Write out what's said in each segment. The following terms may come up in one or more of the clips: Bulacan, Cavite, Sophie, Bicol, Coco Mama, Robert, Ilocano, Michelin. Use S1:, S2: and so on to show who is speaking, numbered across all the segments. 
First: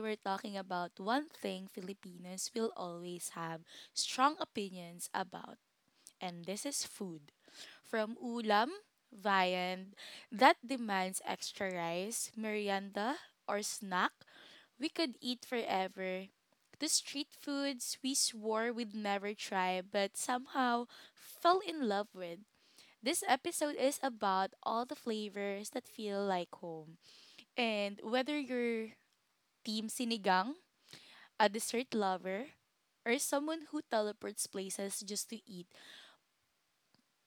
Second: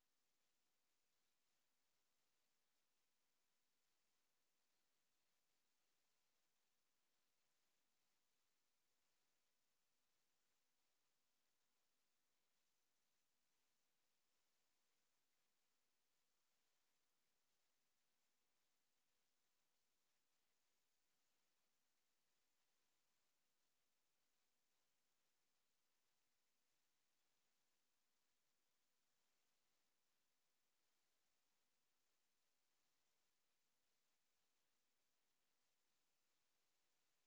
S1: we're talking about one thing Filipinos will always have strong opinions about, and this is food. From ulam, viand that demands extra rice, merienda, or snack we could eat forever. To street foods we swore we'd never try but somehow fell in love with. This episode is about all the flavors that feel like home and whether you're team sinigang, a dessert lover, or someone who teleports places just to eat,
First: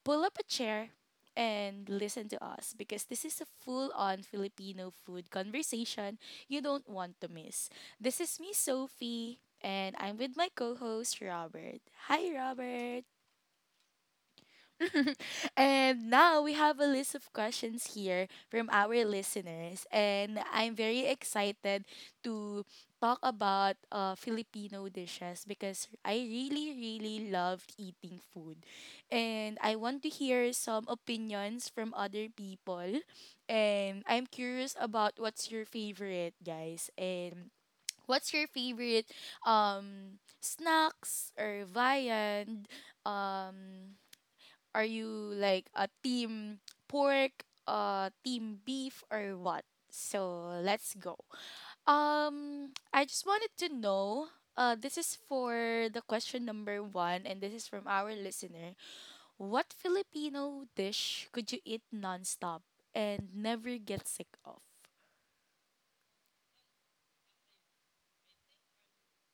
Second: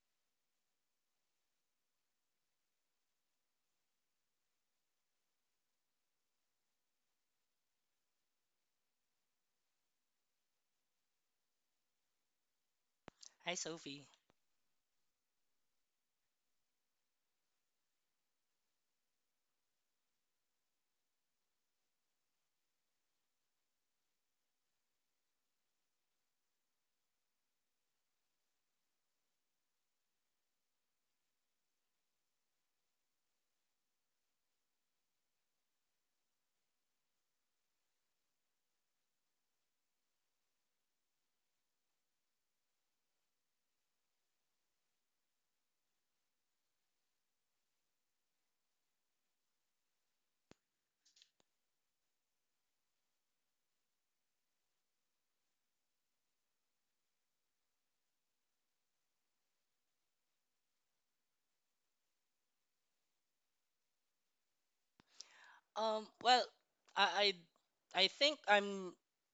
S1: pull up a chair and listen to us because this is a full-on Filipino food conversation you don't want to miss. This is me, Sophie, and I'm with my co-host Robert. Hi, Robert.
S2: Hi, Sophie.
S1: And now we have a list of questions here from our listeners. And I'm very excited to talk about Filipino dishes because I really, really loved eating food. And I want to hear some opinions from other people. And I'm curious about what's your favorite, guys. And what's your favorite snacks or viand? Um, are you like a team pork, team beef or what? So let's go. I just wanted to know this is for the question number 1 and this is from our listener. What Filipino dish could you eat nonstop and never get sick of?
S2: Um, well, I, I think I'm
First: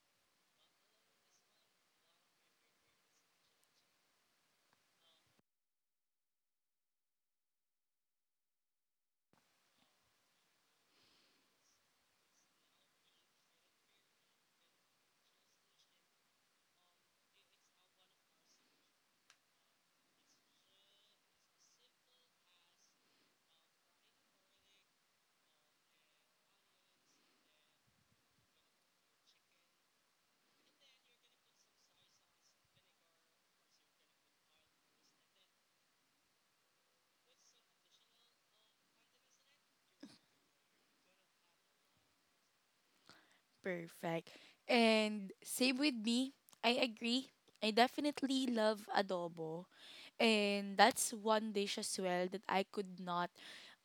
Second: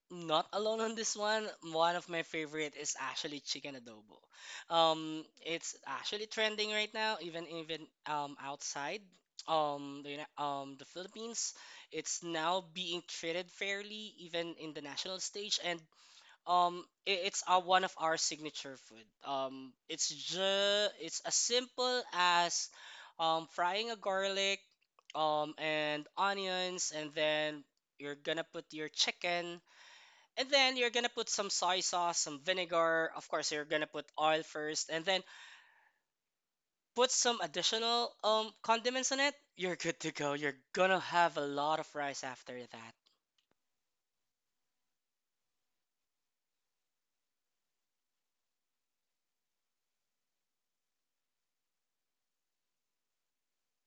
S2: not alone on this one. One of my favorite is actually chicken adobo. It's actually trending right now, even outside the the Philippines. It's now being treated fairly, even in the national stage, and I- it's one of our signature food. It's as simple as frying a garlic, and onions, and then you're gonna put your chicken, and then you're gonna put some soy sauce, some vinegar. Of course, you're gonna put oil first, and then put some additional condiments on it. You're good to go. You're gonna have a lot of rice after that,
S1: Perfect. And same with me. I agree. I definitely love adobo. And that's one dish as well that I could not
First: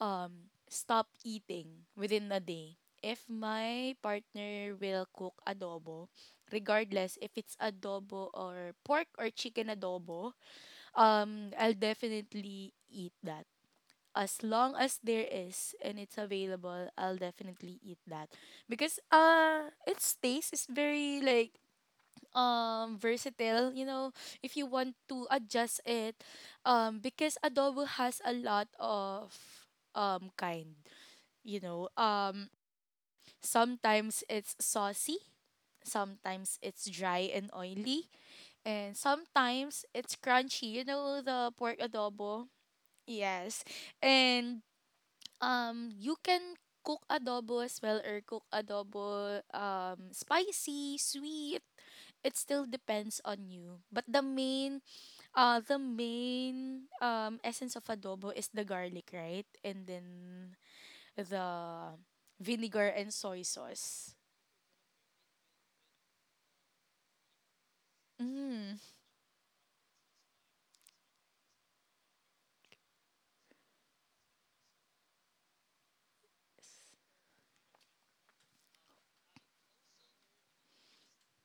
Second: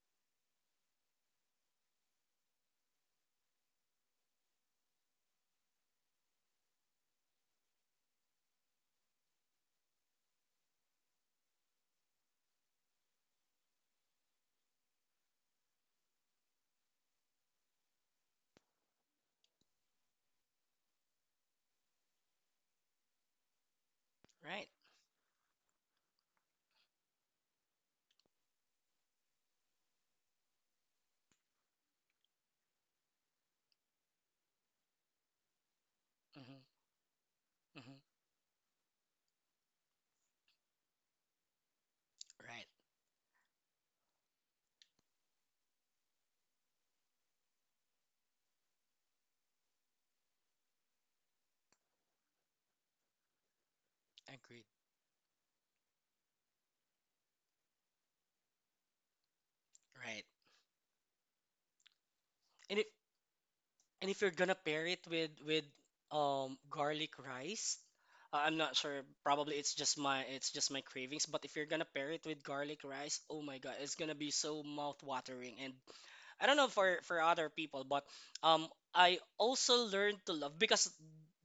S1: stop eating within a day. If my partner will cook adobo, regardless if it's adobo or pork or chicken adobo, I'll definitely eat that as long as there is and it's available, I'll definitely eat that because its taste is very like versatile, you know, if you
S2: right?
S1: want to adjust it because adobo has a lot of kind, you know. Sometimes it's saucy, sometimes
S2: Mm-hmm.
S1: it's dry and
S2: Mm-hmm.
S1: oily, and sometimes it's crunchy, you know, the pork adobo.
S2: Right.
S1: Yes. And you can cook adobo as well or cook adobo spicy, sweet. It still depends on you. But the
S2: Agreed.
S1: main uh the main essence of adobo is the garlic, right? And then
S2: Right.
S1: the
S2: And
S1: vinegar
S2: it,
S1: and soy
S2: And
S1: sauce.
S2: if you're gonna pair it with garlic rice, I'm not
S1: Mm.
S2: sure. Probably it's just my cravings. But if you're gonna pair it with garlic rice, oh my God, it's gonna be so mouth-watering. And I don't know for other people, but I also learned to love because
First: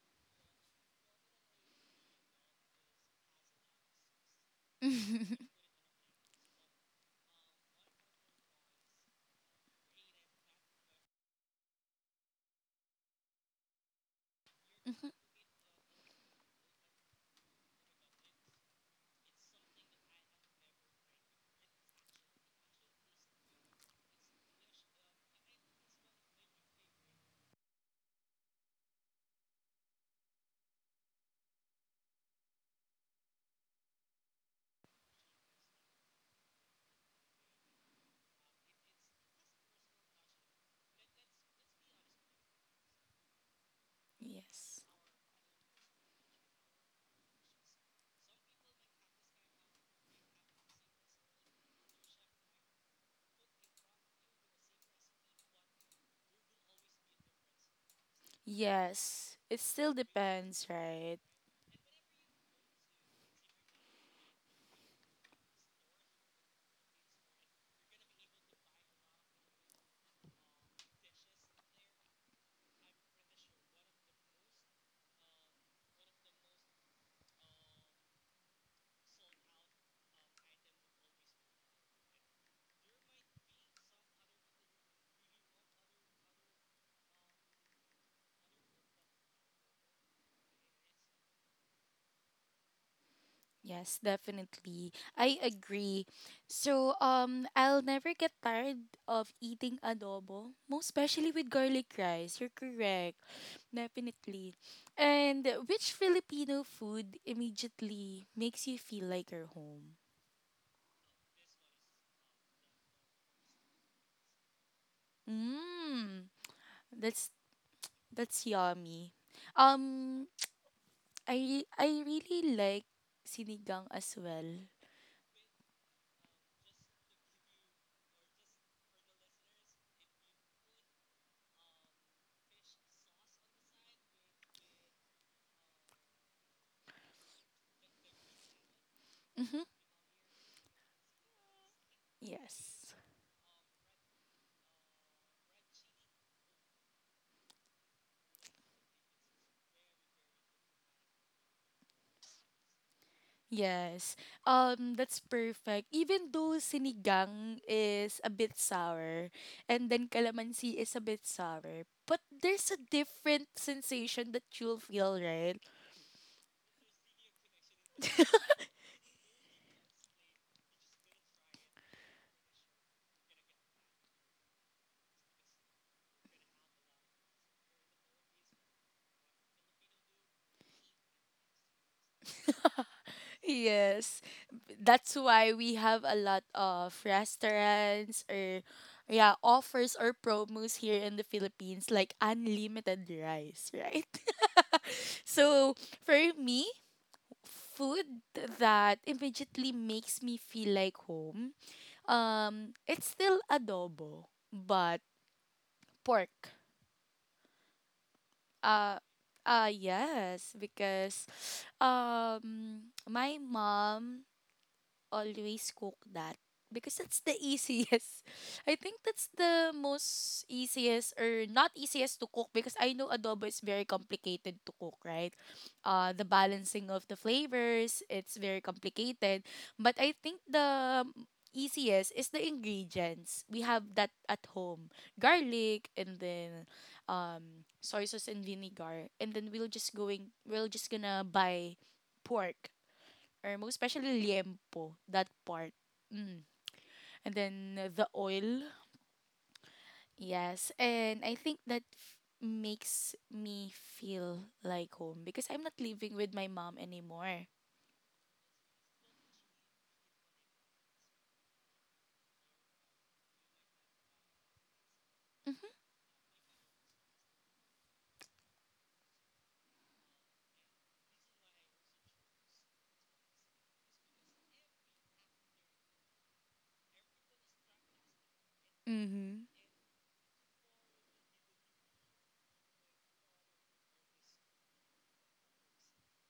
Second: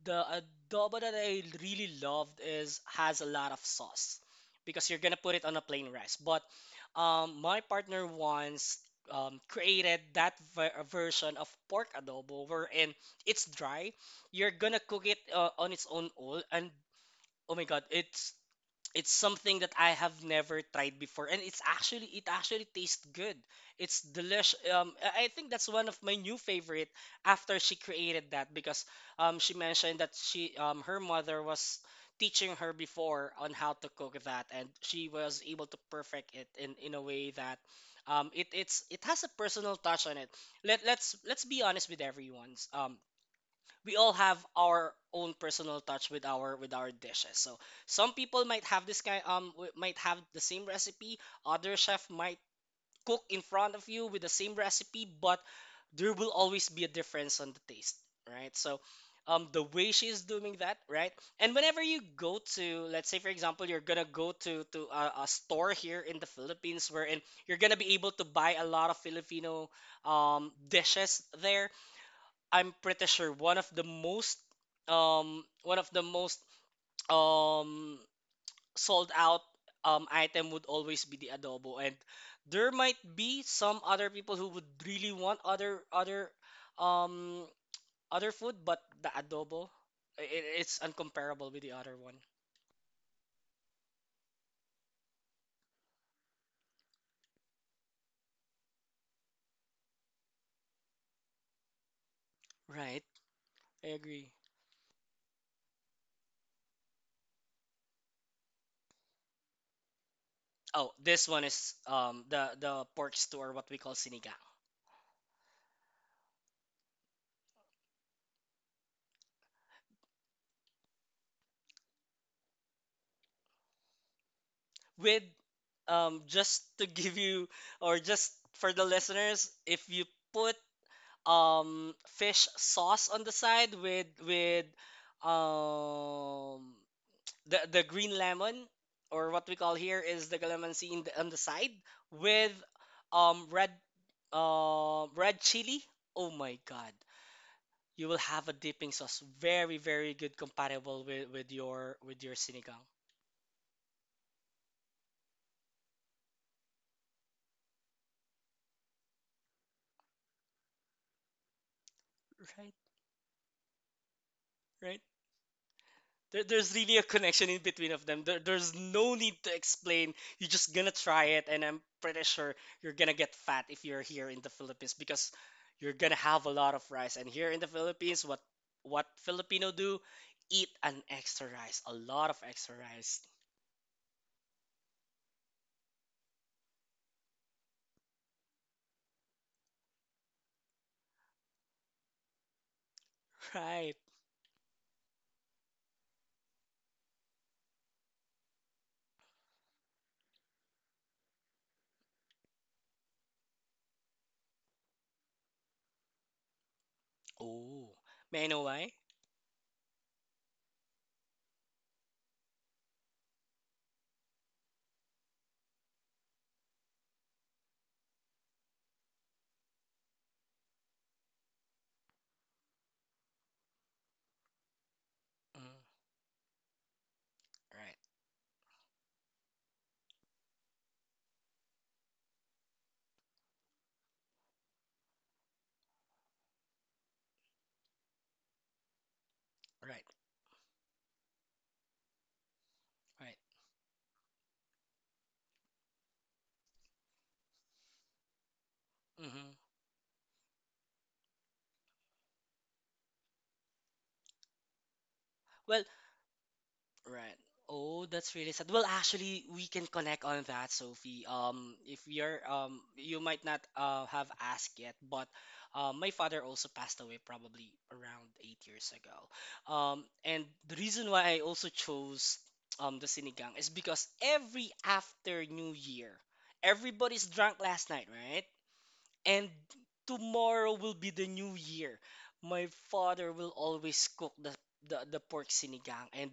S2: the adobo that I really loved is has a lot of sauce because you're gonna put it on a plain rice. But my partner wants created that version of pork adobo wherein it's dry. You're gonna cook
S1: Mhm.
S2: it on its own oil, and oh my god, it's something that I have never tried before, and it actually tastes good. It's delicious. I think that's one of my new favorite after she created that because she mentioned that she her mother was teaching her before on how to cook that, and she was able to perfect it in a way that it has a personal touch on it. Let's be honest with everyone's we all have
S1: Yes.
S2: our own personal touch with our dishes. So some people might have this kind might have the same recipe. Other chef might cook in front of you with the same recipe, but there will always be a difference on the taste, right? So
S1: Yes. It
S2: the way
S1: still
S2: she is doing
S1: depends,
S2: that, right?
S1: right?
S2: And whenever you go to, let's say for example, you're gonna go to a store here in the Philippines wherein you're gonna be able to buy a lot of Filipino dishes there. I'm pretty sure one of the most um one of the most um sold out item would always be the adobo, and there might be some other people who would really want um other food, but the adobo, it's uncomparable with the other one.
S1: Yes, definitely. I agree. So, I'll never get tired of eating adobo, most especially with garlic rice. You're
S2: Right.
S1: correct.
S2: I agree.
S1: Definitely. And which Filipino food immediately makes you feel like you're home?
S2: Oh, this one is the pork stew, or what we call sinigang
S1: Mmm. That's that's yummy. Um, I really like sinigang as well.
S2: with just to give you or just for the listeners, if you put fish sauce on the side with um the green lemon, or what we
S1: Mm-hmm.
S2: call here is the calamansi, in the, on the side with
S1: Yes.
S2: red red chili. Oh my god. You will have a dipping sauce very very good comparable with your with your sinigang.
S1: Yes. That's perfect. Even though sinigang is a bit sour and then calamansi is a bit sour, but there's
S2: Right?
S1: a different sensation that you'll
S2: Right?
S1: feel, right?
S2: There, there's really a connection in between of them. There, there's no need to explain. You're just gonna try it, and I'm pretty sure you're gonna get fat if you're here in the Philippines because you're gonna have a lot of rice. And here in the Philippines, what Filipino do? Eat an extra rice, a lot of extra rice.
S1: Yes. That's why we have a lot of restaurants or yeah, offers or promos here in the Philippines like unlimited rice,
S2: Right.
S1: right? So, for me, food that immediately makes me feel like home, um, it's still adobo, but pork.
S2: Oh, may I know why?
S1: Uh, yes, because my mom always cook that because that's the easiest. I think that's the most easiest or not easiest to cook because I know adobo is very complicated to cook, right?
S2: Mm,
S1: The balancing of the
S2: right,
S1: flavors, it's very complicated. But I think the easiest is the ingredients. We have that at home. Garlic and then soy sauce and vinegar and then we'll just
S2: right,
S1: going we'll just gonna buy pork
S2: right.
S1: or most especially liempo, that part. Mm. And then the oil,
S2: hmm
S1: yes. And I think that makes me feel like home because I'm not
S2: Well,
S1: living with my mom
S2: right.
S1: anymore.
S2: Oh, that's really sad. Well, actually, we can connect on that, Sophie. If you're you might not have asked yet, but
S1: Mhm.
S2: my father also passed away probably around 8 years ago. And the reason why I also chose the sinigang is because every after New Year, everybody's drunk last night, right?
S1: Mm-hmm.
S2: And tomorrow will be the new year. My father will always cook the pork sinigang and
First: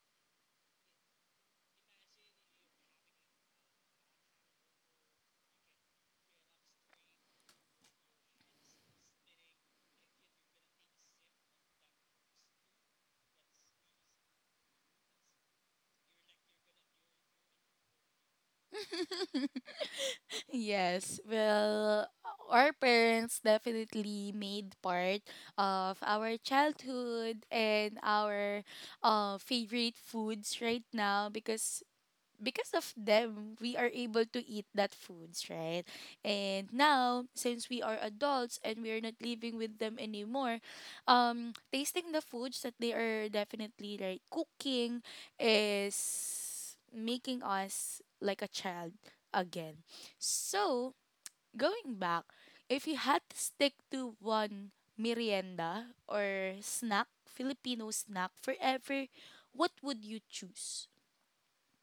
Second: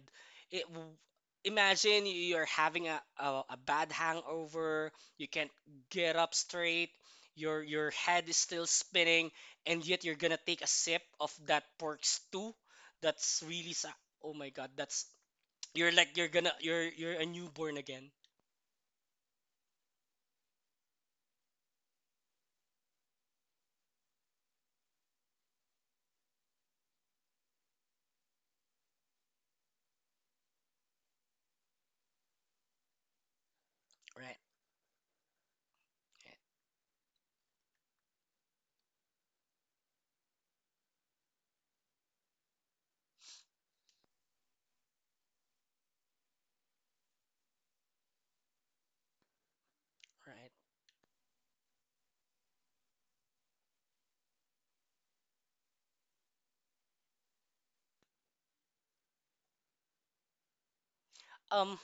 S2: it w- imagine you're having a bad hangover, you can't get up straight, your head is still spinning, and yet you're going to take a sip of that pork stew. That's really sa- oh my god, that's you're like you're gonna you're a newborn again.
S1: Yes. Well, our parents definitely made part of our childhood and our favorite foods right now because of them we are able
S2: Right.
S1: to eat that foods right
S2: Right.
S1: and now since we are adults and we are not living with them anymore, um, tasting the foods that they are definitely like cooking is making us like a child again.
S2: Right.
S1: So, going back, if you had to stick to one merienda or snack, Filipino snack forever, what would you choose?
S2: Um.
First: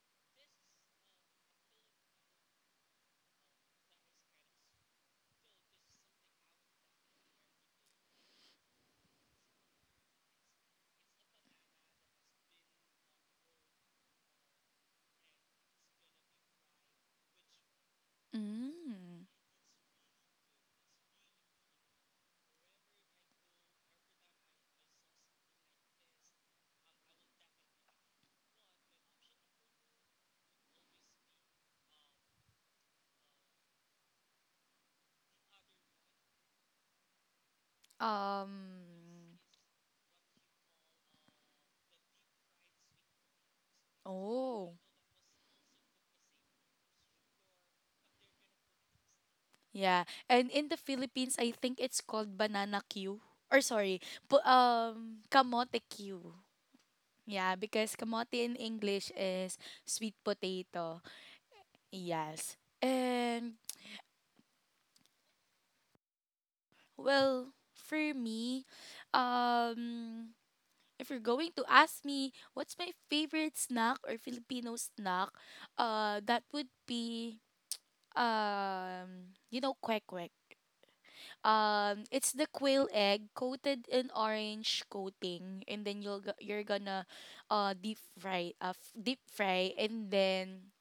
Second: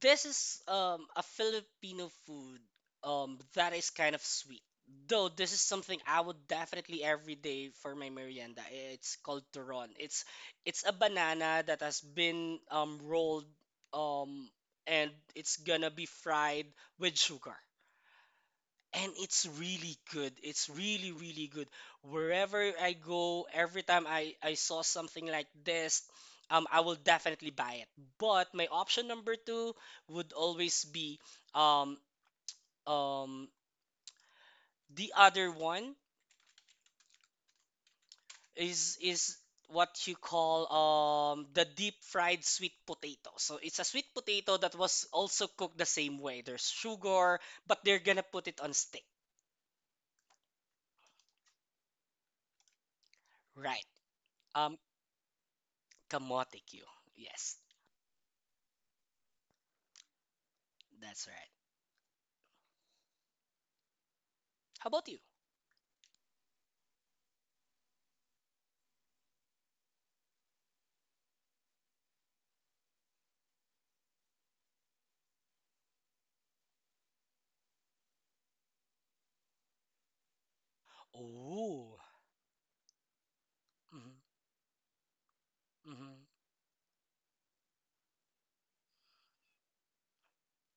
S2: This is a Filipino food that is kind of sweet. Though this is something I would definitely every day for my merienda. It's called turon. It's a banana that has been rolled, um, and it's gonna be fried with sugar, and
S1: Mm.
S2: it's really good, it's really really good. Wherever I go, every time I saw something like this, I will definitely buy it. But my option number two would always be um um the other one is
S1: Um,
S2: is what you call the deep fried sweet potato. So it's a sweet potato
S1: oh,
S2: that was also cooked the same way, there's sugar, but they're gonna put it on stick.
S1: yeah. And in the Philippines, I think it's called banana Q. Or
S2: Right.
S1: sorry,
S2: um
S1: kamote Q.
S2: Kamote Q. Yes,
S1: Yeah, because kamote in English is sweet potato.
S2: that's right.
S1: Yes. And,
S2: How about you?
S1: well, for me, um, if you're going to ask me what's my favorite snack or Filipino snack, that would be, you know, kwek,
S2: Oh,
S1: it's the quail egg coated in
S2: hmm
S1: orange coating and then
S2: hmm
S1: you're gonna deep fry deep fry and then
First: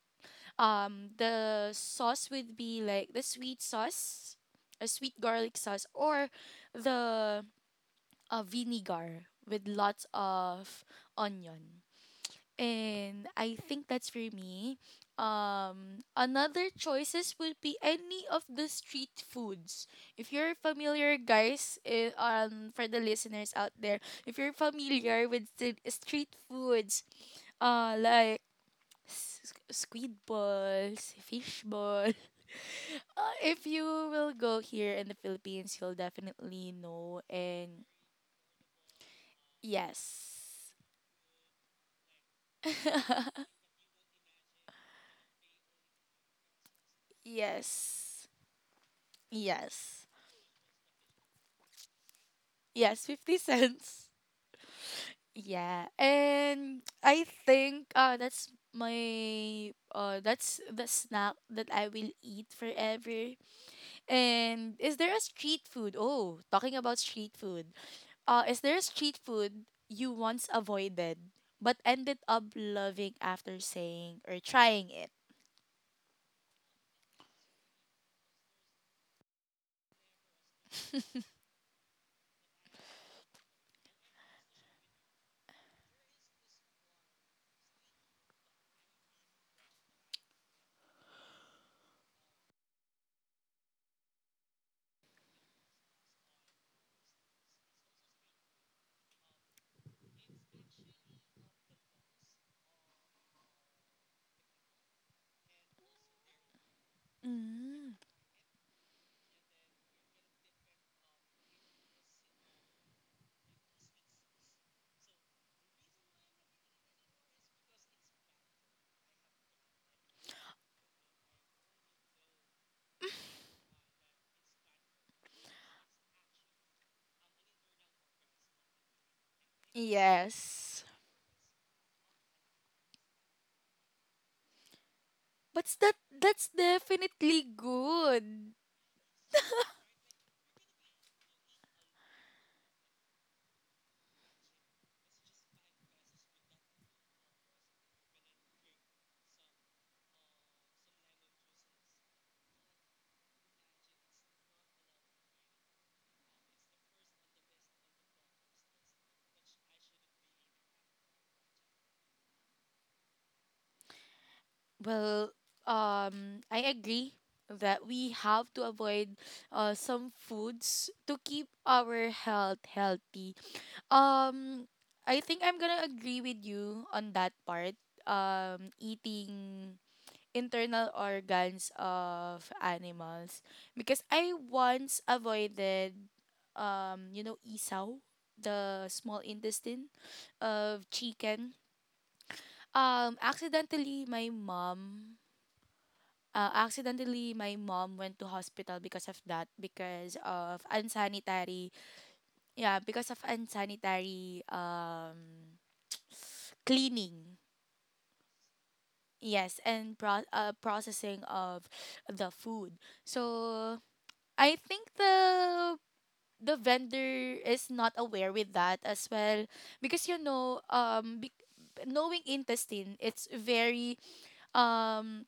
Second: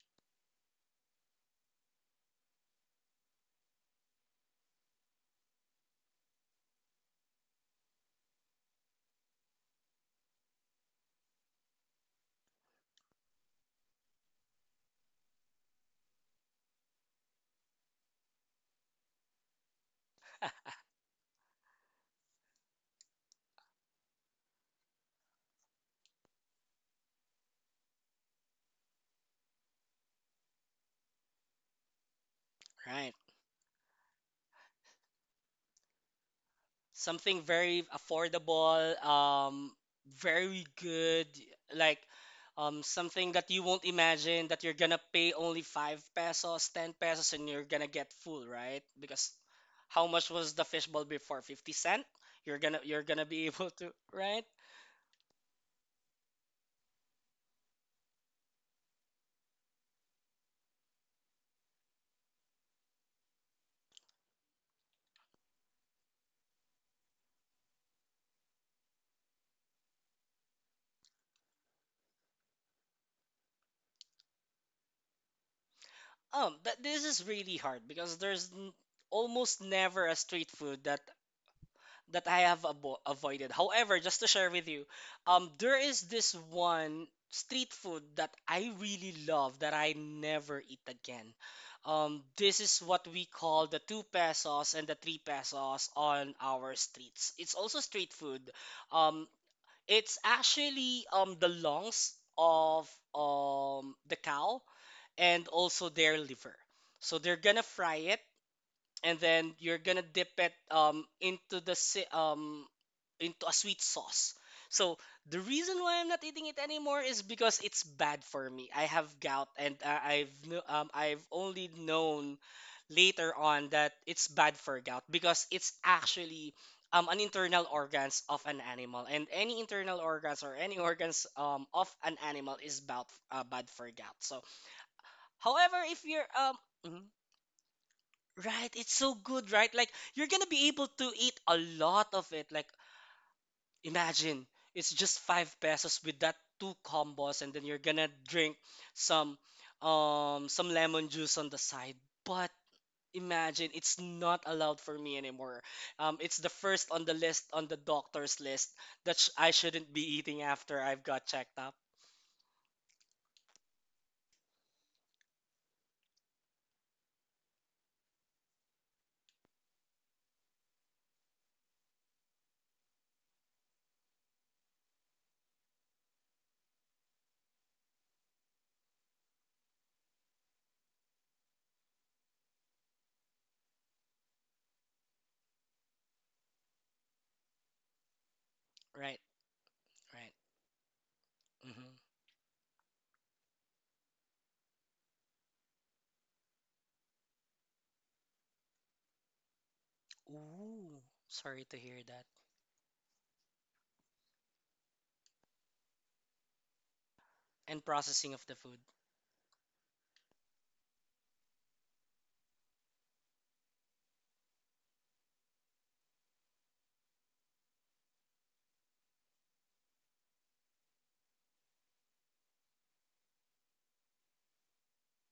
S1: the sauce would be like the sweet sauce, a sweet garlic sauce or the vinegar with lots of onion. And I think that's for me. Another choices would be any of the street foods. If you're familiar, guys, eh, for the listeners out there, if you're familiar with the street foods, like squid balls, fish ball.
S2: right.
S1: If you will go here in the Philippines, you'll definitely know.
S2: Something very
S1: And
S2: affordable, very
S1: yes,
S2: good, like something that you won't imagine that you're gonna pay only 5 pesos, 10 pesos, and you're gonna get
S1: yes,
S2: full, right? Because
S1: yes.
S2: how much was the fishbowl before? 50 cents? You're
S1: Yes,
S2: gonna
S1: 50
S2: be able to,
S1: cents.
S2: right?
S1: Yeah. And I think that's my that's the snack that I will eat forever. And is there a street food? Oh, talking about street food. Is there a street food you once avoided but ended up loving after saying or trying it?
S2: But this is really hard because there's n- almost never a street food that that I have avoided. However, just to share with you, there is this one street food that I really love that I never eat again. This is what we call the 2 pesos and the 3 pesos on our streets. It's also street food. Um, it's actually the lungs of the cow, and also their liver. So they're gonna
S1: Mm.
S2: fry it, and then you're gonna dip it into a sweet sauce. So the reason why I'm not eating it anymore is because it's bad for me. I have gout, and I've only known later on that it's bad for gout because it's actually an internal organs of an animal, and any internal organs or any
S1: Yes.
S2: organs of an animal is bad, bad for gout. So,
S1: But
S2: however,
S1: that
S2: if you're
S1: that's
S2: mm-hmm.
S1: definitely good.
S2: Right, it's so good, right? Like you're gonna be able to eat a lot of it. Like imagine it's just 5 pesos with that two combos, and then you're gonna drink some some lemon juice on the side. But imagine it's not allowed for me anymore. It's the first on the list on the doctor's list that I shouldn't be eating after I've got checked up.
S1: Well, I agree that we have to avoid some foods to keep our health healthy. Um, I think I'm gonna agree with you on that part. Eating internal organs of animals because I once avoided, you know, isaw, the
S2: Right,
S1: small intestine
S2: right.
S1: of chicken.
S2: hmm
S1: Um, accidentally, my mom accidentally my mom went to hospital because of that, because of
S2: Ooh, sorry to hear that.
S1: unsanitary cleaning,
S2: And processing of the food.
S1: yes, and processing of the food. So I think the vendor is not aware with that as well because you know, knowing intestine, um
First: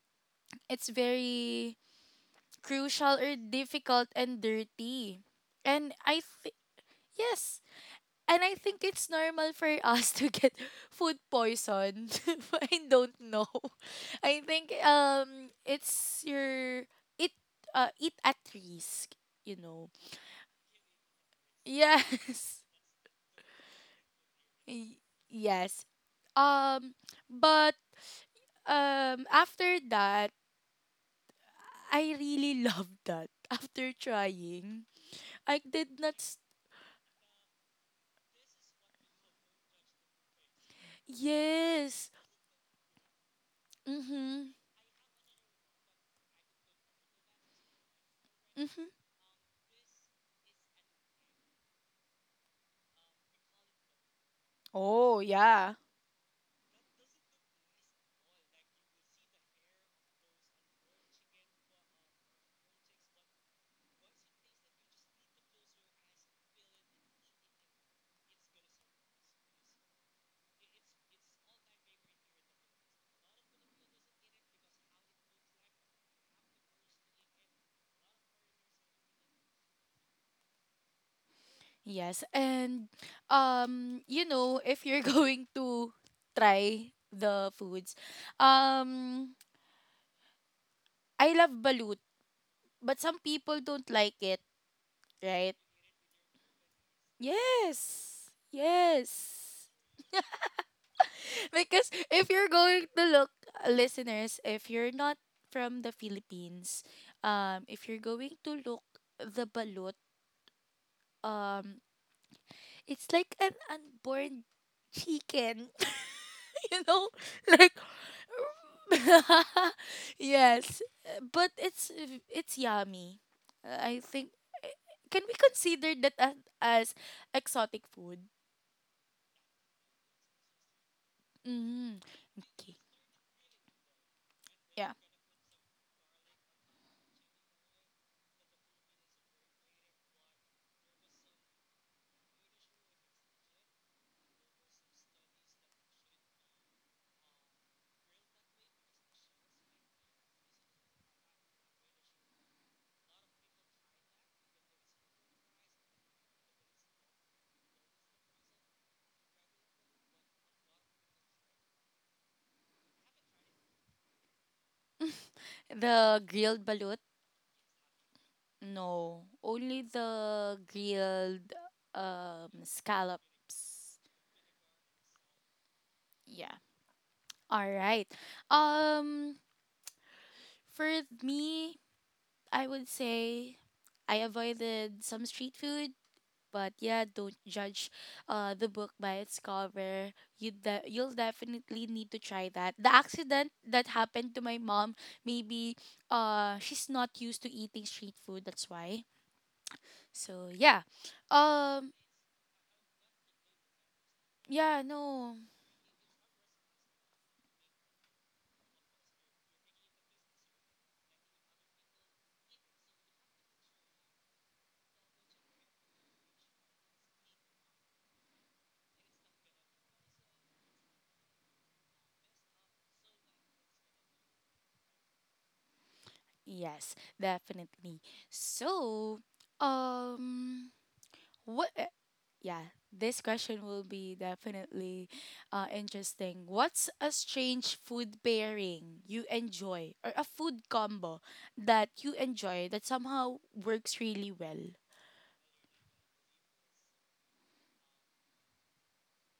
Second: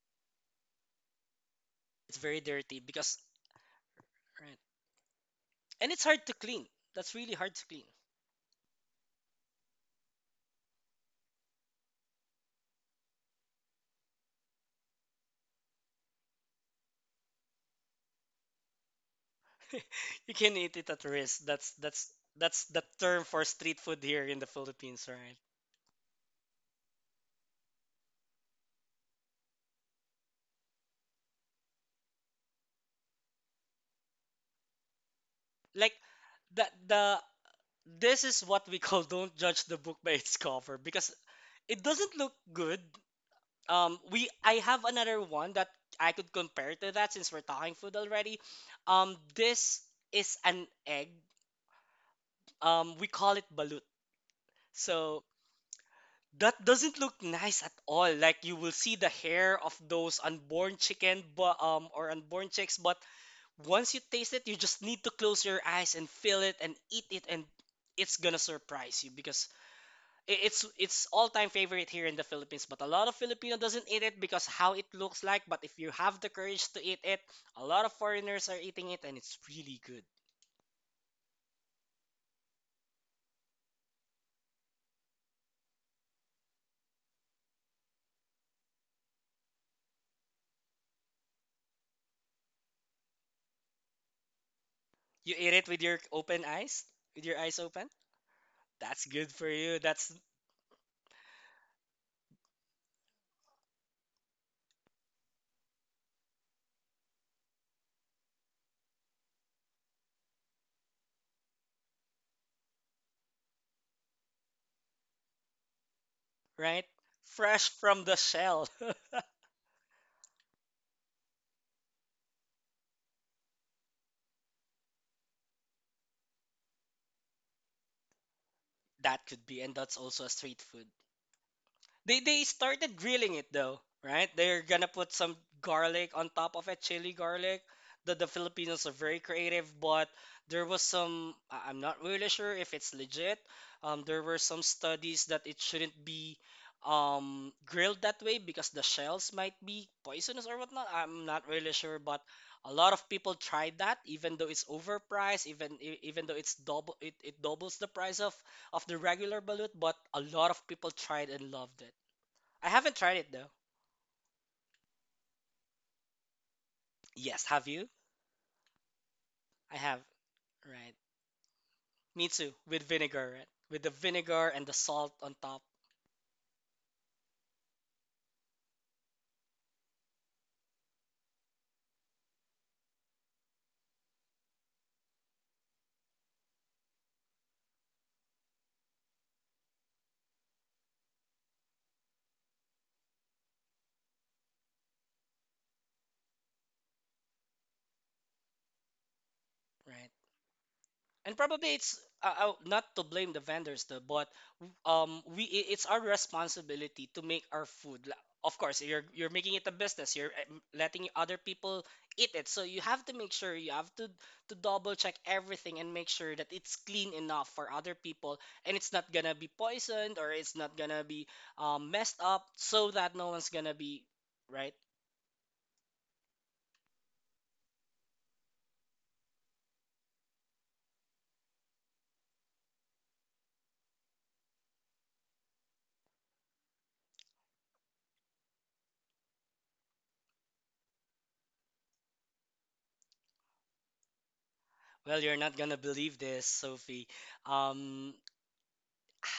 S1: it's very
S2: It's very dirty
S1: crucial
S2: because,
S1: or difficult and
S2: right.
S1: dirty.
S2: And
S1: And
S2: it's
S1: I
S2: hard to
S1: th-
S2: clean. That's really hard
S1: yes,
S2: to clean.
S1: and I think it's normal for us to get food poison. I don't know. I think it's your eat eat at risk, you know.
S2: You can eat it at risk.
S1: Yes.
S2: That's the term for street food here in the
S1: Y-
S2: Philippines, right?
S1: yes. Um but after that I really loved that after trying. I
S2: Like
S1: did not s-
S2: the this is what we call don't judge the book by its cover because it
S1: yes.
S2: doesn't look good. We
S1: Mm-hmm.
S2: I have another one that I could compare to that since we're talking food already.
S1: Mm-hmm.
S2: This is an egg, we call it balut.
S1: Oh,
S2: So
S1: yeah.
S2: that doesn't look nice at all, like you will see the hair of those unborn chicken, but or unborn chicks. But once you taste it, you just need to close your eyes and feel it and eat it, and it's gonna surprise you because it's all-time favorite here in the Philippines, but a lot of Filipino doesn't eat it because how it looks like. But if you have the courage to eat it, a lot of foreigners are eating it and it's really good.
S1: Yes. And you know, if you're going to try the foods, um, I love balut, but some people don't like it,
S2: You eat
S1: right?
S2: it with your open eyes, with your eyes open.
S1: Yes.
S2: That's good for
S1: Yes.
S2: you. That's
S1: because if you're going to look, listeners, if you're not from the Philippines, if you're going to look the balut, um, it's like an unborn chicken. you
S2: right?
S1: know
S2: Fresh
S1: like
S2: from the shell.
S1: yes, but it's yummy. I think can we consider that as exotic food?
S2: That could be, and that's also a street food.
S1: Mm.
S2: They
S1: Okay.
S2: started grilling it though, right? They're gonna
S1: Yeah.
S2: put some garlic on top of it, chili garlic. The Filipinos are very creative, but there was some I'm not really sure if it's legit. There were some studies that it shouldn't be grilled that way because the shells might be poisonous or whatnot. I'm not really sure, but a lot of people tried that even though it's overpriced, even even though it's double it, it doubles the price of the regular balut, but a lot of people tried and loved it. I haven't tried it though.
S1: The grilled balut?
S2: Yes, have you?
S1: No,
S2: I
S1: only
S2: have.
S1: the
S2: Right.
S1: grilled
S2: Me too. With vinegar, right? With the
S1: scallops.
S2: vinegar and the salt on top,
S1: Yeah. All right. Um, for me, I would say I avoided some street food, but yeah, don't judge the book by its cover. You'll definitely need to try that. The accident that happened to my mom, maybe she's not used to eating street food, that's why.
S2: right?
S1: So yeah,
S2: And probably
S1: um,
S2: it's not to blame the vendors though. But
S1: yeah, no,
S2: it's our responsibility to make our food. Of course you're making it a business. You're letting other people eat it, so you have to make sure, you have to double check everything and make sure that it's clean enough for other people, and it's not gonna be poisoned, or it's not gonna be messed up, so that no one's gonna be right.
S1: yes, definitely. So, um, what, yeah, this question will be definitely interesting. What's a strange food pairing you enjoy or a food combo that you enjoy that somehow works really well?
S2: Well, you're not gonna believe this, Sophie. um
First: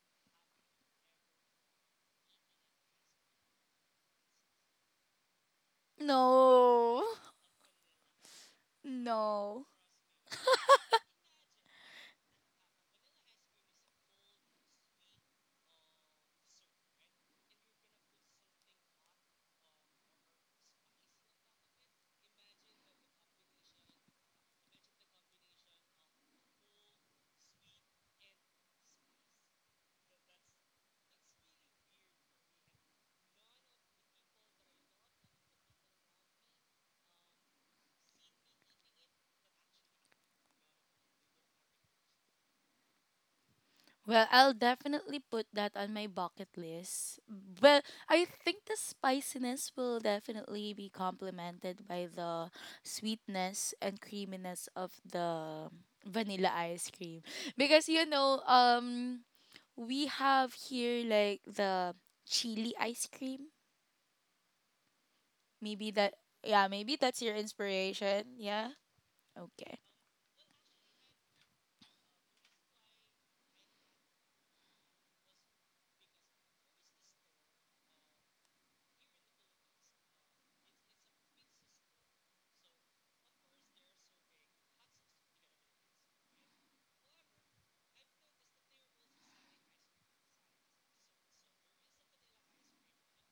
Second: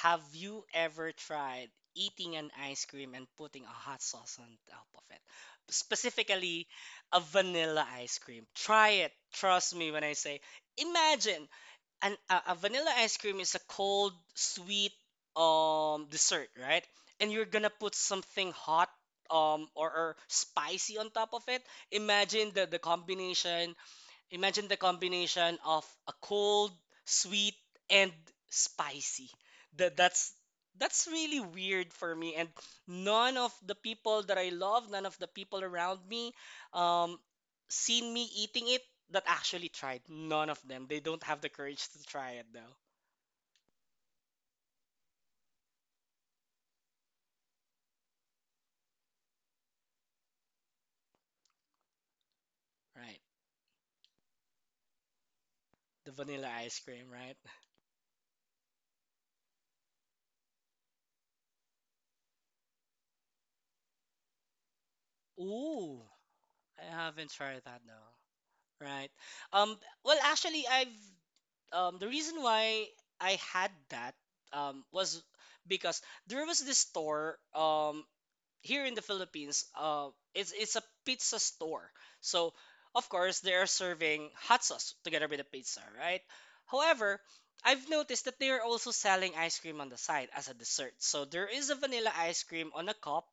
S2: Have you ever tried eating an ice cream and putting a hot sauce on top of it? Specifically,
S1: No,
S2: a vanilla ice cream. Try it.
S1: no.
S2: Trust me when I say, imagine a vanilla ice cream is a cold, sweet dessert, right? And you're gonna put something hot or spicy on top of it. Imagine the combination. Imagine the combination of a cold, sweet, and spicy. That's that's really weird for me. And none of the people that I love, none of the people around me, um, seen me eating it that actually tried. None of them. They don't have the courage to try it though.
S1: Well, I'll definitely put that on my bucket list. Well, I think the spiciness will definitely be complemented by the
S2: Right.
S1: sweetness and creaminess of the
S2: The vanilla
S1: vanilla
S2: ice
S1: ice
S2: cream,
S1: cream.
S2: right?
S1: Because you know, we have here like the chili ice cream. Maybe
S2: Ooh,
S1: that, yeah,
S2: I
S1: maybe that's
S2: haven't
S1: your
S2: tried that though.
S1: inspiration. Yeah.
S2: Right. Um,
S1: Okay.
S2: well, actually, I've the reason why I had that was because there was this store, here in the Philippines. It's a pizza store, so of course they are serving hot sauce together with the pizza, right? However, I've noticed that they are also selling ice cream on the side as a dessert. So there is a vanilla ice cream on a cup,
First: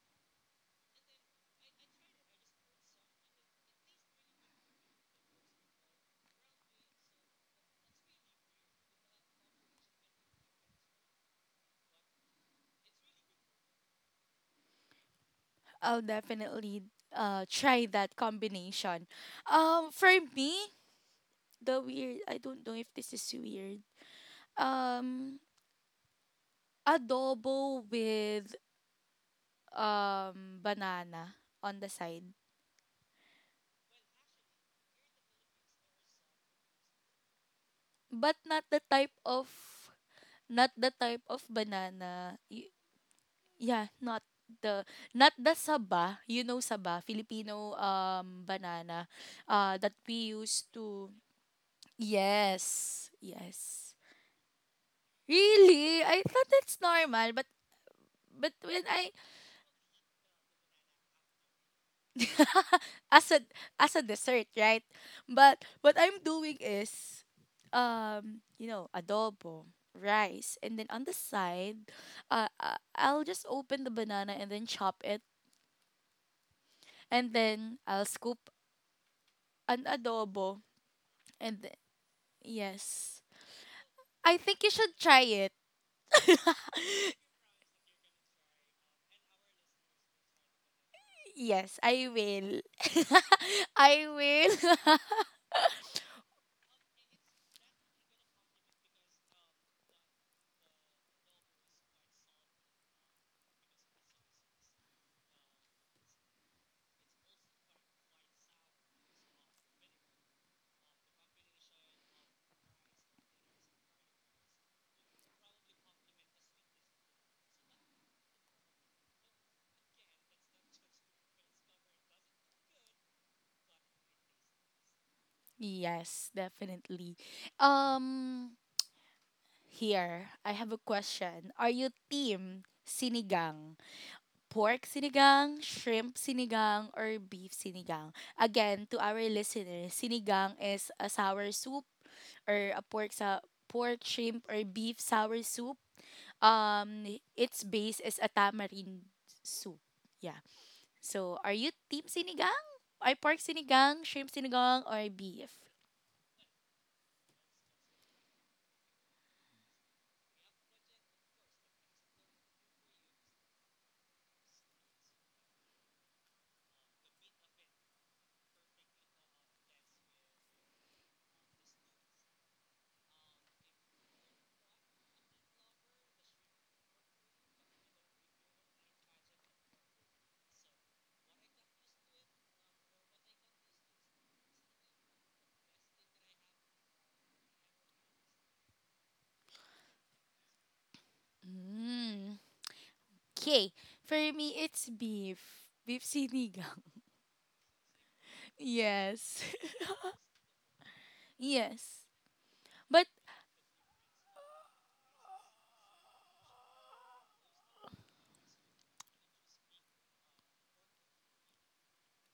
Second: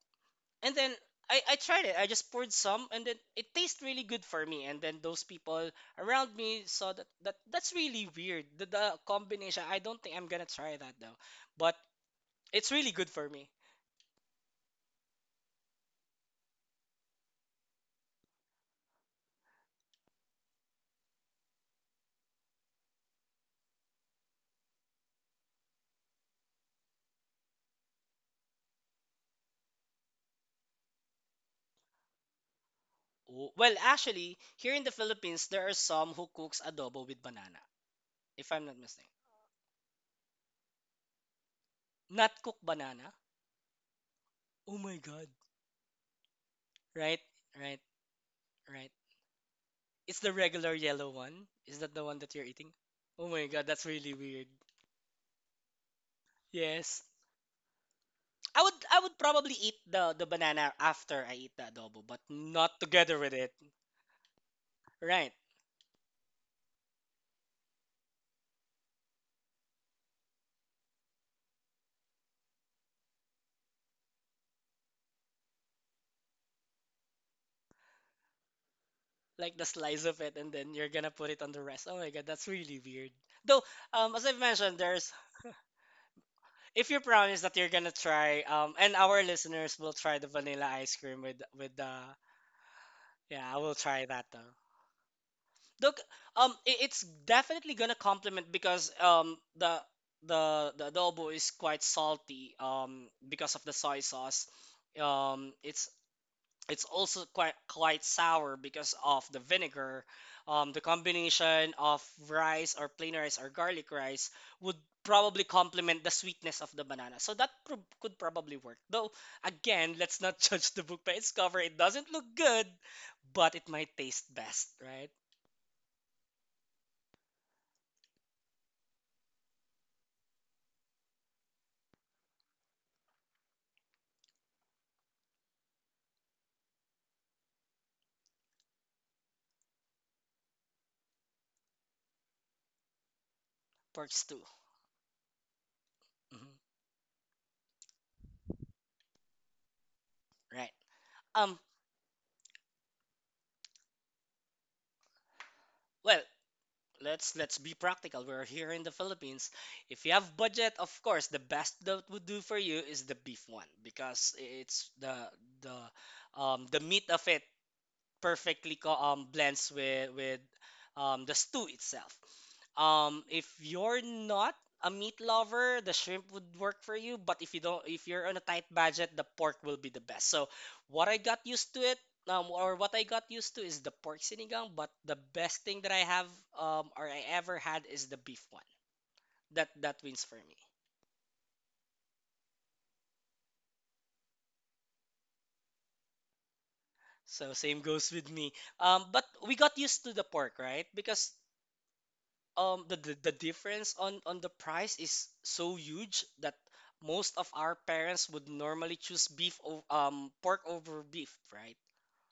S2: and then I tried it. I just poured some, and then it tastes really good for me. And then those people around me saw that, that's really weird. The combination. I don't think I'm gonna try that though, but it's really good for me.
S1: I'll definitely try that combination. Um, for me, the weird, I don't know if this is weird. Um, adobo with banana on the side.
S2: W- Well, actually, here in the Philippines, there are some who cooks adobo with banana.
S1: But
S2: If
S1: not
S2: I'm not
S1: the type
S2: mistaken,
S1: of, not the type of banana.
S2: not cooked banana.
S1: Yeah, not
S2: Oh
S1: the,
S2: my god!
S1: not the saba, you know saba,
S2: Right,
S1: Filipino
S2: right, right.
S1: banana that
S2: It's the
S1: we used
S2: regular yellow
S1: to.
S2: one. Is that the one that you're eating?
S1: Yes,
S2: Oh my god, that's
S1: yes.
S2: really weird.
S1: Really? I thought it's
S2: Yes.
S1: normal but
S2: I
S1: when
S2: would I
S1: I
S2: would probably eat the banana after I eat the adobo, but not together
S1: as
S2: with
S1: a
S2: it.
S1: as a dessert, right?
S2: Right.
S1: But what I'm doing is you know, adobo, rice, and then on the side, I'll just open the banana and then chop it, and then I'll scoop
S2: Like the
S1: an
S2: slice of it, and
S1: adobo,
S2: then you're gonna put it on the
S1: and th-
S2: rest. Oh my god, that's really weird.
S1: yes,
S2: Though, as
S1: I
S2: I've
S1: think you
S2: mentioned,
S1: should
S2: there's
S1: try it.
S2: if you promise that you're gonna try, and our listeners will try the vanilla ice cream with
S1: yes,
S2: the
S1: I will.
S2: yeah, I will try that
S1: I
S2: though.
S1: will.
S2: Look, it's definitely gonna complement, because the the adobo is quite salty because of the soy sauce um it's it's also quite sour because of the vinegar. The combination of rice or plain rice or garlic rice would probably complement the sweetness of the banana. So that could probably work. Though again, let's not judge the book by its cover. It doesn't look good, but it might taste best, right?
S1: yes, definitely. Um, Here, I have a question. Are you team sinigang? Pork sinigang, shrimp sinigang, or beef sinigang? Again, to our listeners, sinigang is a sour soup or a pork sa pork,
S2: Pork stew.
S1: shrimp, or beef sour soup.
S2: Hmm.
S1: Um, its base is a tamarind soup. Yeah.
S2: Right.
S1: So, are
S2: Um.
S1: you team sinigang? Are pork sinigang, shrimp sinigang, or beef?
S2: Well, let's be practical. We're here in the Philippines. If you have budget, of course, the best that would do for you is the beef one, because it's the meat of it perfectly blends with the stew itself. If you're not a meat lover, the shrimp would work for you. But if you don't, if you're on a tight budget, the pork will be the best. So what I got used to it, or what I got used to is the pork sinigang. But the best thing that I have, or I ever had, is the beef one. That that wins for me.
S1: Mm. Okay. For me, it's beef. Beef sinigang.
S2: So same goes with me. But
S1: Yes.
S2: we got used to the pork, right? Because
S1: yes. But
S2: the difference on the price is so huge that most of our parents would normally choose beef over pork over beef, right?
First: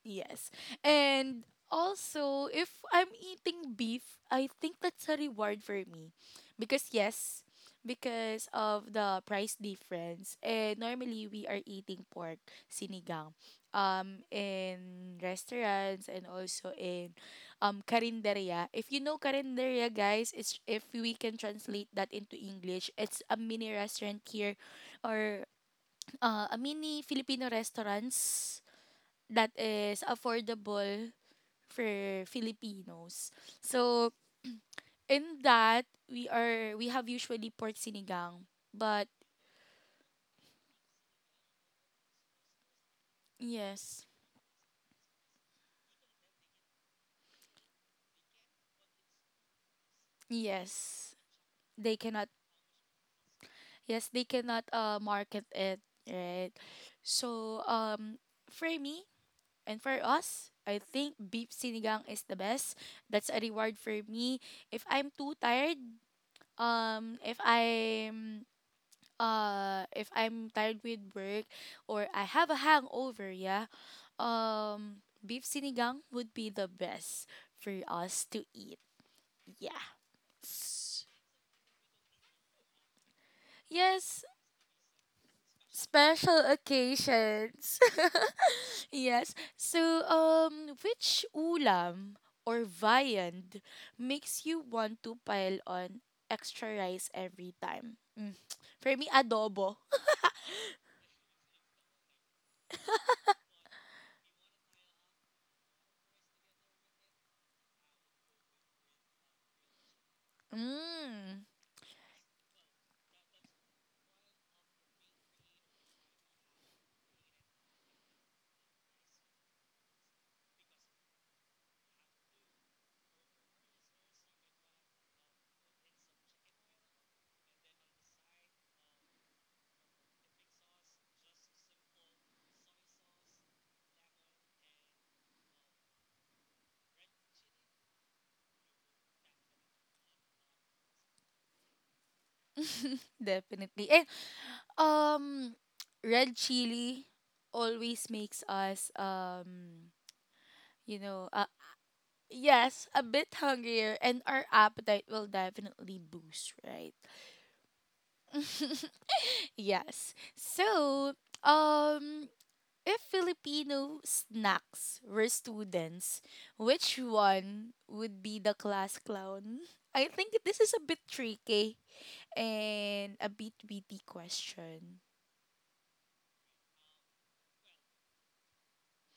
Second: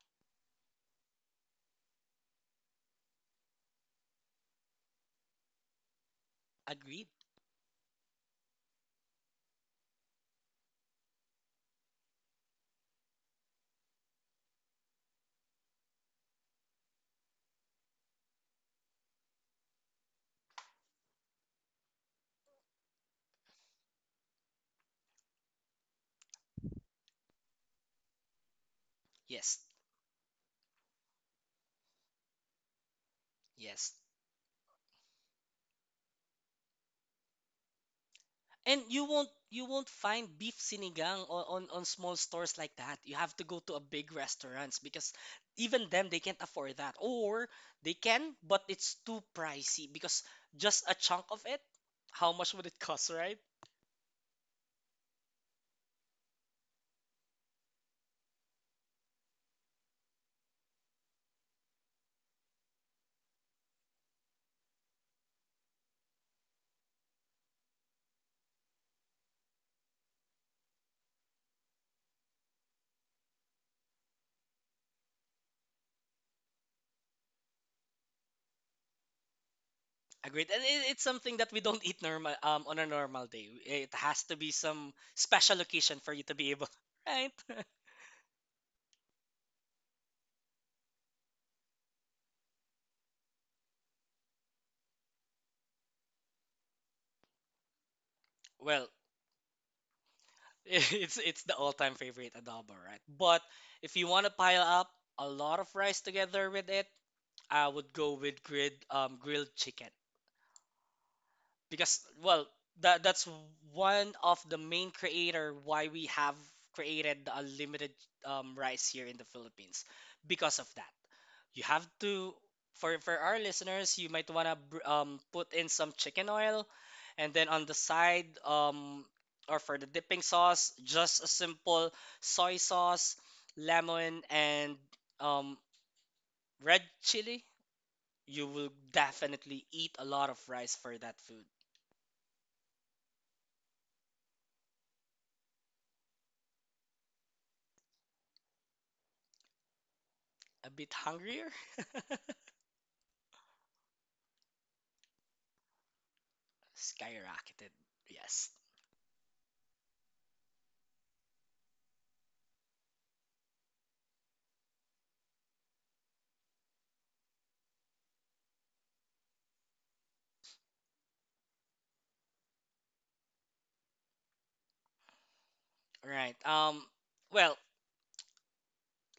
S1: yes. And also, if I'm eating beef, I think that's a reward for me. Because
S2: Agreed?
S1: yes, because of the price difference. And normally we are eating pork sinigang in restaurants and also in karinderya. If you know karinderya, guys, it's if we can translate that into English, it's a mini restaurant here or a mini Filipino restaurants that
S2: Yes.
S1: is affordable for Filipinos.
S2: Yes.
S1: So in that we have usually pork sinigang,
S2: And you
S1: but
S2: won't you won't find beef sinigang on, on small stores like that. You have to go to a
S1: yes,
S2: big restaurants, because even them they can't afford that. Or they can, but it's too pricey because just a
S1: yes,
S2: chunk of it,
S1: they
S2: how
S1: cannot
S2: much would it cost, right?
S1: yes, they cannot market it right. So for me and for us. I think beef sinigang is the best. That's a reward for me. If I'm too tired, um, if I'm if I'm tired with work or I have a hangover, yeah, beef sinigang would be the best for us to eat. Yeah.
S2: Agreed. And it, it's
S1: S-
S2: something that we don't eat normal on a normal day. It has
S1: Yes,
S2: to be some special occasion for you to
S1: special
S2: be able, right?
S1: occasions. yes. So, which ulam or viand makes you want to pile on extra rice every time? Mm.
S2: Well,
S1: For me, adobo.
S2: it's the all-time favorite adobo, right? But if you want to pile up a lot of rice together with it, I would go with grilled chicken.
S1: Mm,
S2: Because well that that's one of the main creator why we have created the unlimited rice here in the Philippines. Because of that, you have to for our listeners, you might want to put in some chicken oil, and then on the side or for the dipping sauce, just a simple soy sauce, lemon, and um, red chili. You will definitely eat a lot of rice for that food
S1: definitely. Um, red chili always makes us
S2: a bit
S1: you know,
S2: hungrier.
S1: uh, yes, a bit hungrier, and our appetite will definitely boost, right?
S2: Skyrocketed. Yes.
S1: yes. So, um, if Filipino snacks were students, which one would be the class clown? I think this is a bit tricky and a bit witty question.
S2: Right. Well,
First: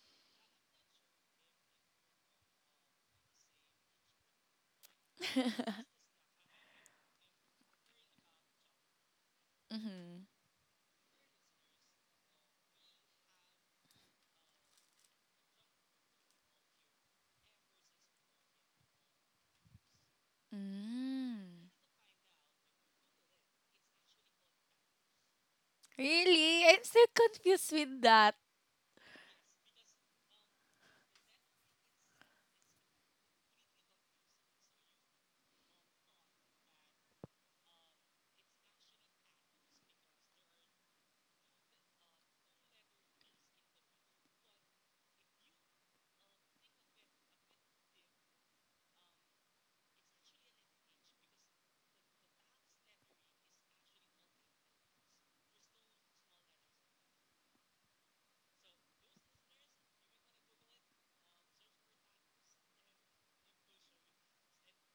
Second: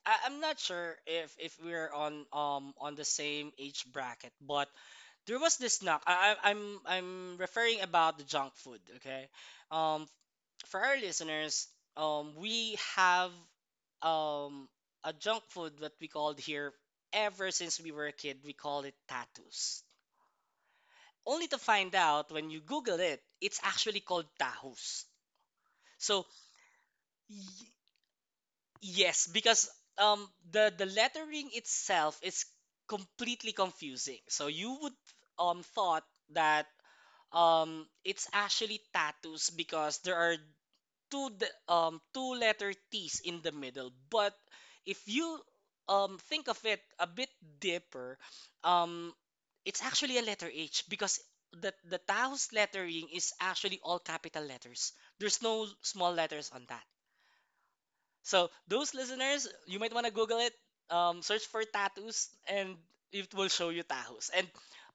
S2: I, I'm not sure if we're on the same age bracket, but there was this knock. I'm referring about the junk food. Okay. Um.
S1: mm-hmm.
S2: For our listeners, we have um a junk food that we called here ever since we were a kid. We called it tattoos. Only to
S1: Mm.
S2: find out when you Google it, it's actually called tahus. So
S1: Really? I'm still
S2: y-
S1: confused with that.
S2: yes, because um the lettering itself is completely confusing. So you would thought that it's actually tattoos, because there are two letter T's in the middle. But if you think of it a bit deeper, um it's actually a letter H, because the Taos lettering is actually all capital letters. There's no small letters on that. So those listeners, you might want to Google it. Search for tattoos, and it will show you tahos. And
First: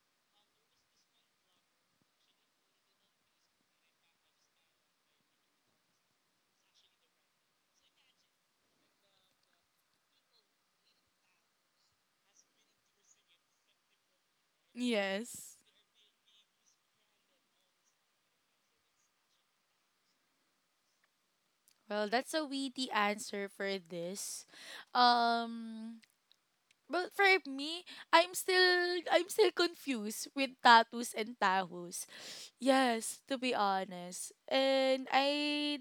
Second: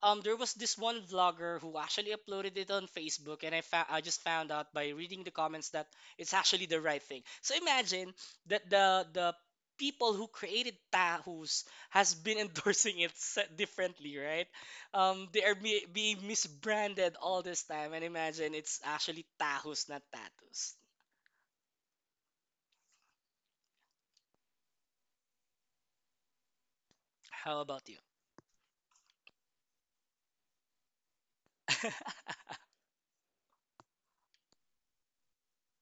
S2: there was this one vlogger who actually uploaded it on Facebook, and I just found out by reading the comments that it's actually the right thing. So imagine that the people who created tahos has been endorsing it differently, right? They are
S1: Yes.
S2: be- being misbranded all this time, and imagine it's actually tahos, not tattoos.
S1: Well, that's a witty answer for this. Um but for
S2: How
S1: me,
S2: about you?
S1: I'm still confused with tattoos and tahos. Yes, to be honest. And I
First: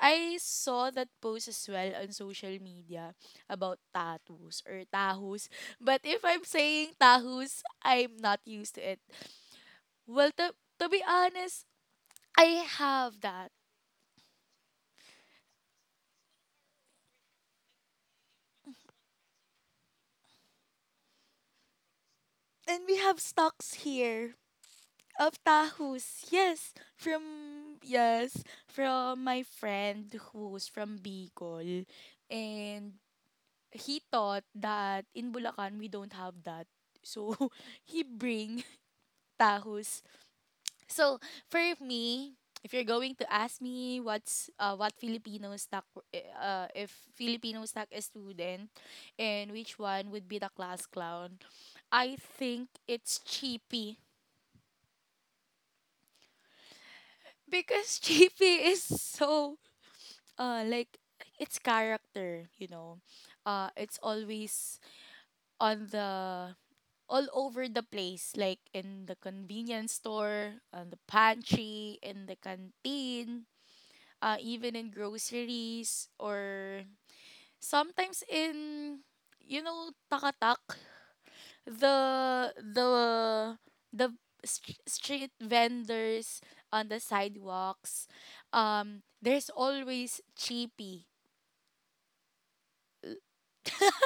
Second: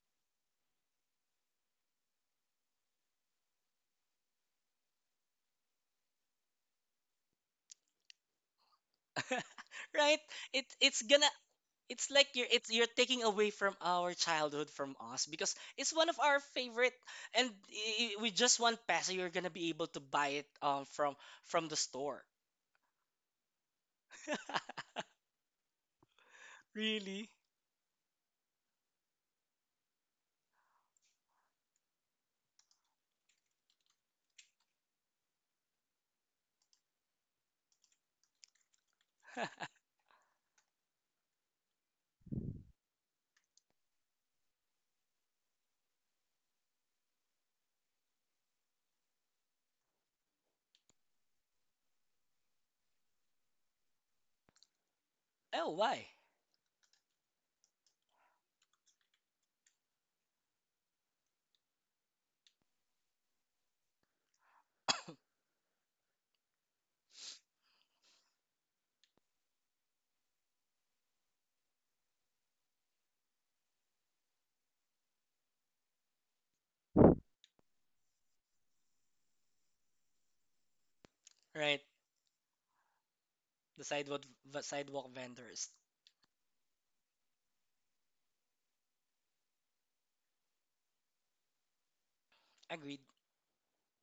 S1: I saw that post as well on social media about tattoos or tahos. But if I'm saying tahos, I'm not used to it.
S2: Right?
S1: Well, to,
S2: It
S1: to
S2: it's
S1: be
S2: gonna
S1: honest,
S2: it's like you're
S1: I
S2: it's you're
S1: have
S2: taking away
S1: that.
S2: from our childhood from us, because it's one of our favorite, and with just one peso you're gonna be able to buy it from the store.
S1: And we have stocks here of tahus.
S2: Really?
S1: Yes, from my friend who's from Bicol. And he thought that in Bulacan we don't have that. So he bring tahus. So for me, if you're going to ask me what Filipino stock if Filipino stock is student and which one would be the class clown, I think it's cheapy.
S2: Oh, why?
S1: Because JP is so like its character. It's always on the all over the place, like in the convenience store, on the pantry, in the canteen, even in groceries or sometimes in takatak.
S2: Right.
S1: the the
S2: The
S1: the
S2: sidewalk the
S1: st-
S2: sidewalk
S1: street
S2: vendors.
S1: vendors on the sidewalks, there's always cheapy.
S2: Agreed.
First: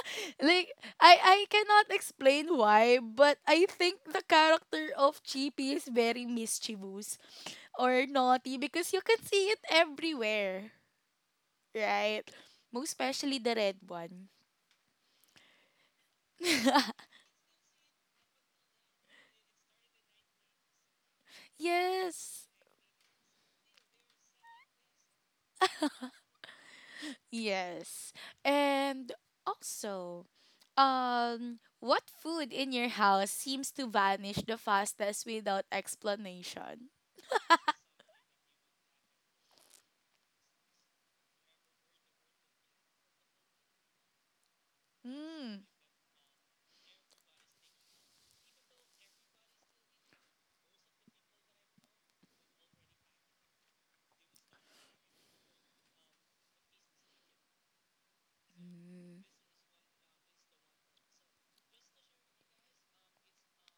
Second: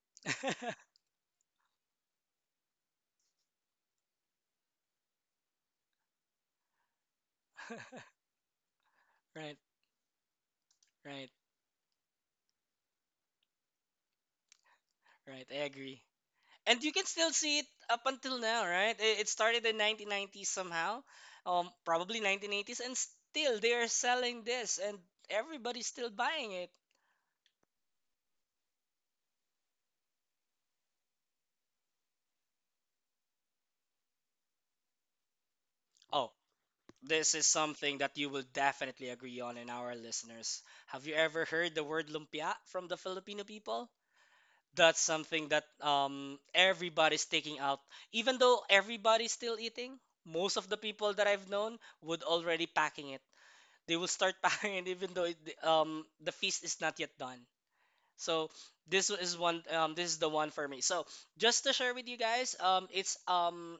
S1: like i i cannot explain why, but I think the character of cheapy is very mischievous or naughty because you can see
S2: Right,
S1: it everywhere,
S2: right,
S1: right, most especially the red one.
S2: right. I agree. And you can still see it up until now, right? It started in 1990s somehow, probably
S1: yes.
S2: 1980s, and still they are selling this, and everybody's still buying it.
S1: Yes. And also, what food in your house seems to vanish the fastest without
S2: Oh,
S1: explanation?
S2: this is something that you will definitely agree on in our listeners. Have you ever heard the word lumpia from the Filipino people? That's something
S1: Mm.
S2: that everybody's taking out. Even though everybody's still eating, most of the people that I've known would already packing it. They will start packing it even though it, the feast is not yet done. So this
S1: Mm.
S2: is one this is the one for me. So just to share with you guys, um it's um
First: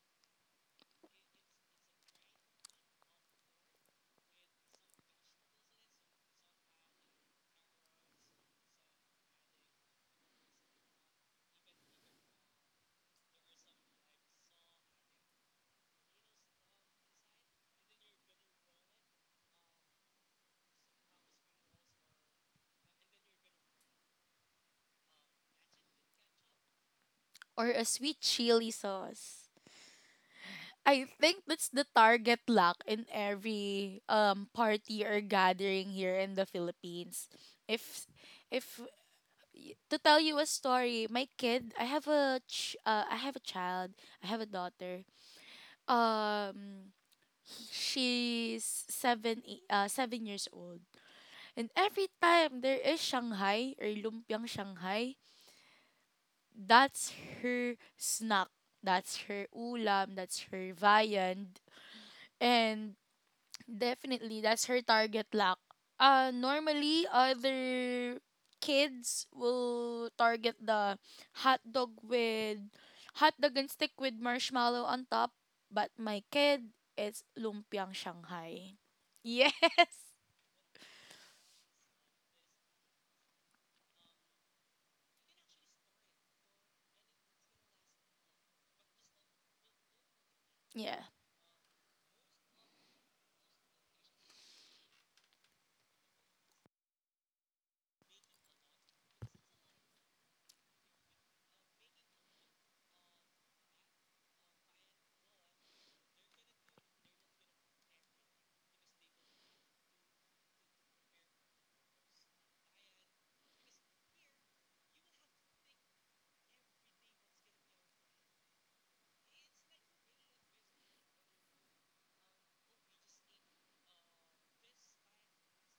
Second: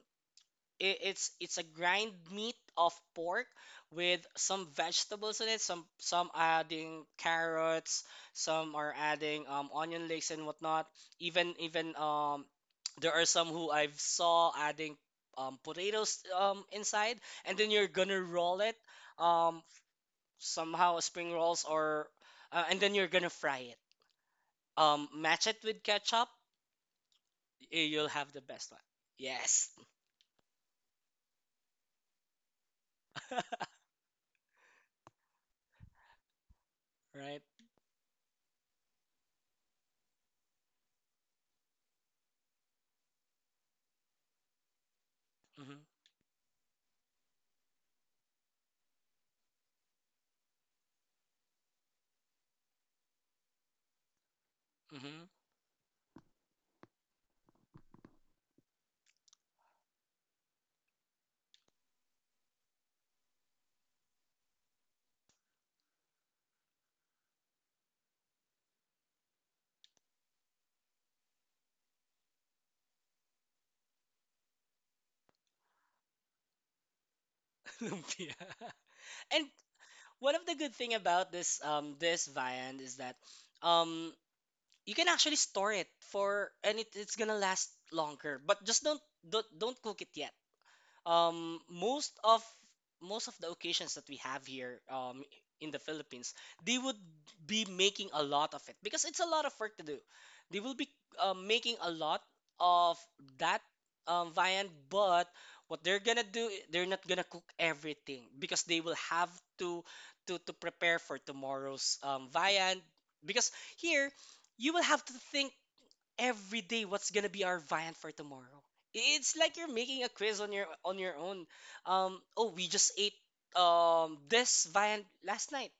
S2: i- it's a grind meat of pork with some vegetables in it. Some are adding carrots, some are adding onion leeks and whatnot. Even there are some who I've saw adding potatoes inside, and then you're gonna roll it um somehow spring rolls or and then you're gonna fry it. Match it with ketchup,
S1: Or
S2: y-
S1: a
S2: you'll
S1: sweet
S2: have the best
S1: chili
S2: one.
S1: sauce.
S2: Yes,
S1: I think that's the target lack in every party or gathering here in the Philippines.
S2: right.
S1: If if y- to tell you a story, my kid, I have a child, I have a daughter.
S2: Mm-hmm.
S1: Um he- she's 7 years old, and every time there is shanghai or lumpiang shanghai,
S2: Mm-hmm.
S1: that's her snack, that's her ulam, that's her viand, and definitely, that's her target lock. Normally, other kids will target the hot dog with hot dog and stick with marshmallow on top, but my kid is lumpiang
S2: Lumpia.
S1: Shanghai.
S2: And
S1: Yes.
S2: one of the good thing about this this viand is that um you can actually store it for, and it, it's gonna last longer. But just don't cook it yet.
S1: Yeah.
S2: Most of most of the occasions that we have here in the Philippines, they would be making a lot of it because it's a lot of work to do. They will be making a lot of that viand. But what they're gonna do, they're not gonna cook everything because they will have to to prepare for tomorrow's viand, because here you will have to think every day what's gonna be our viand for tomorrow. It's like you're making a quiz on your own. Oh, we just ate this viand last night,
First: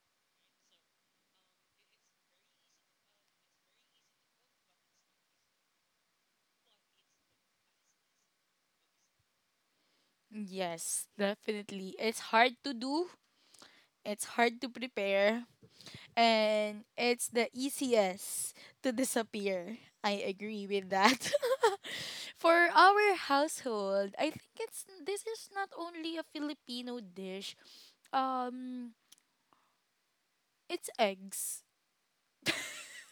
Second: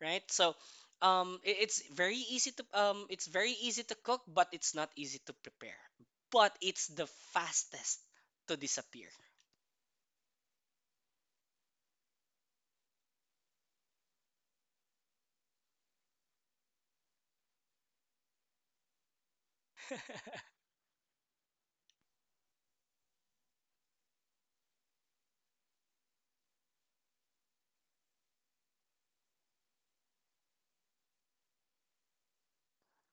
S2: right? So, it's very easy to it's very easy to cook, but it's not easy to prepare. But it's the fastest to disappear.
S1: Yes, definitely. It's hard to do. It's hard to prepare, and it's the easiest to disappear.
S2: I-
S1: I agree with that. For our household, I think it's this is not only a Filipino dish. Um it's eggs.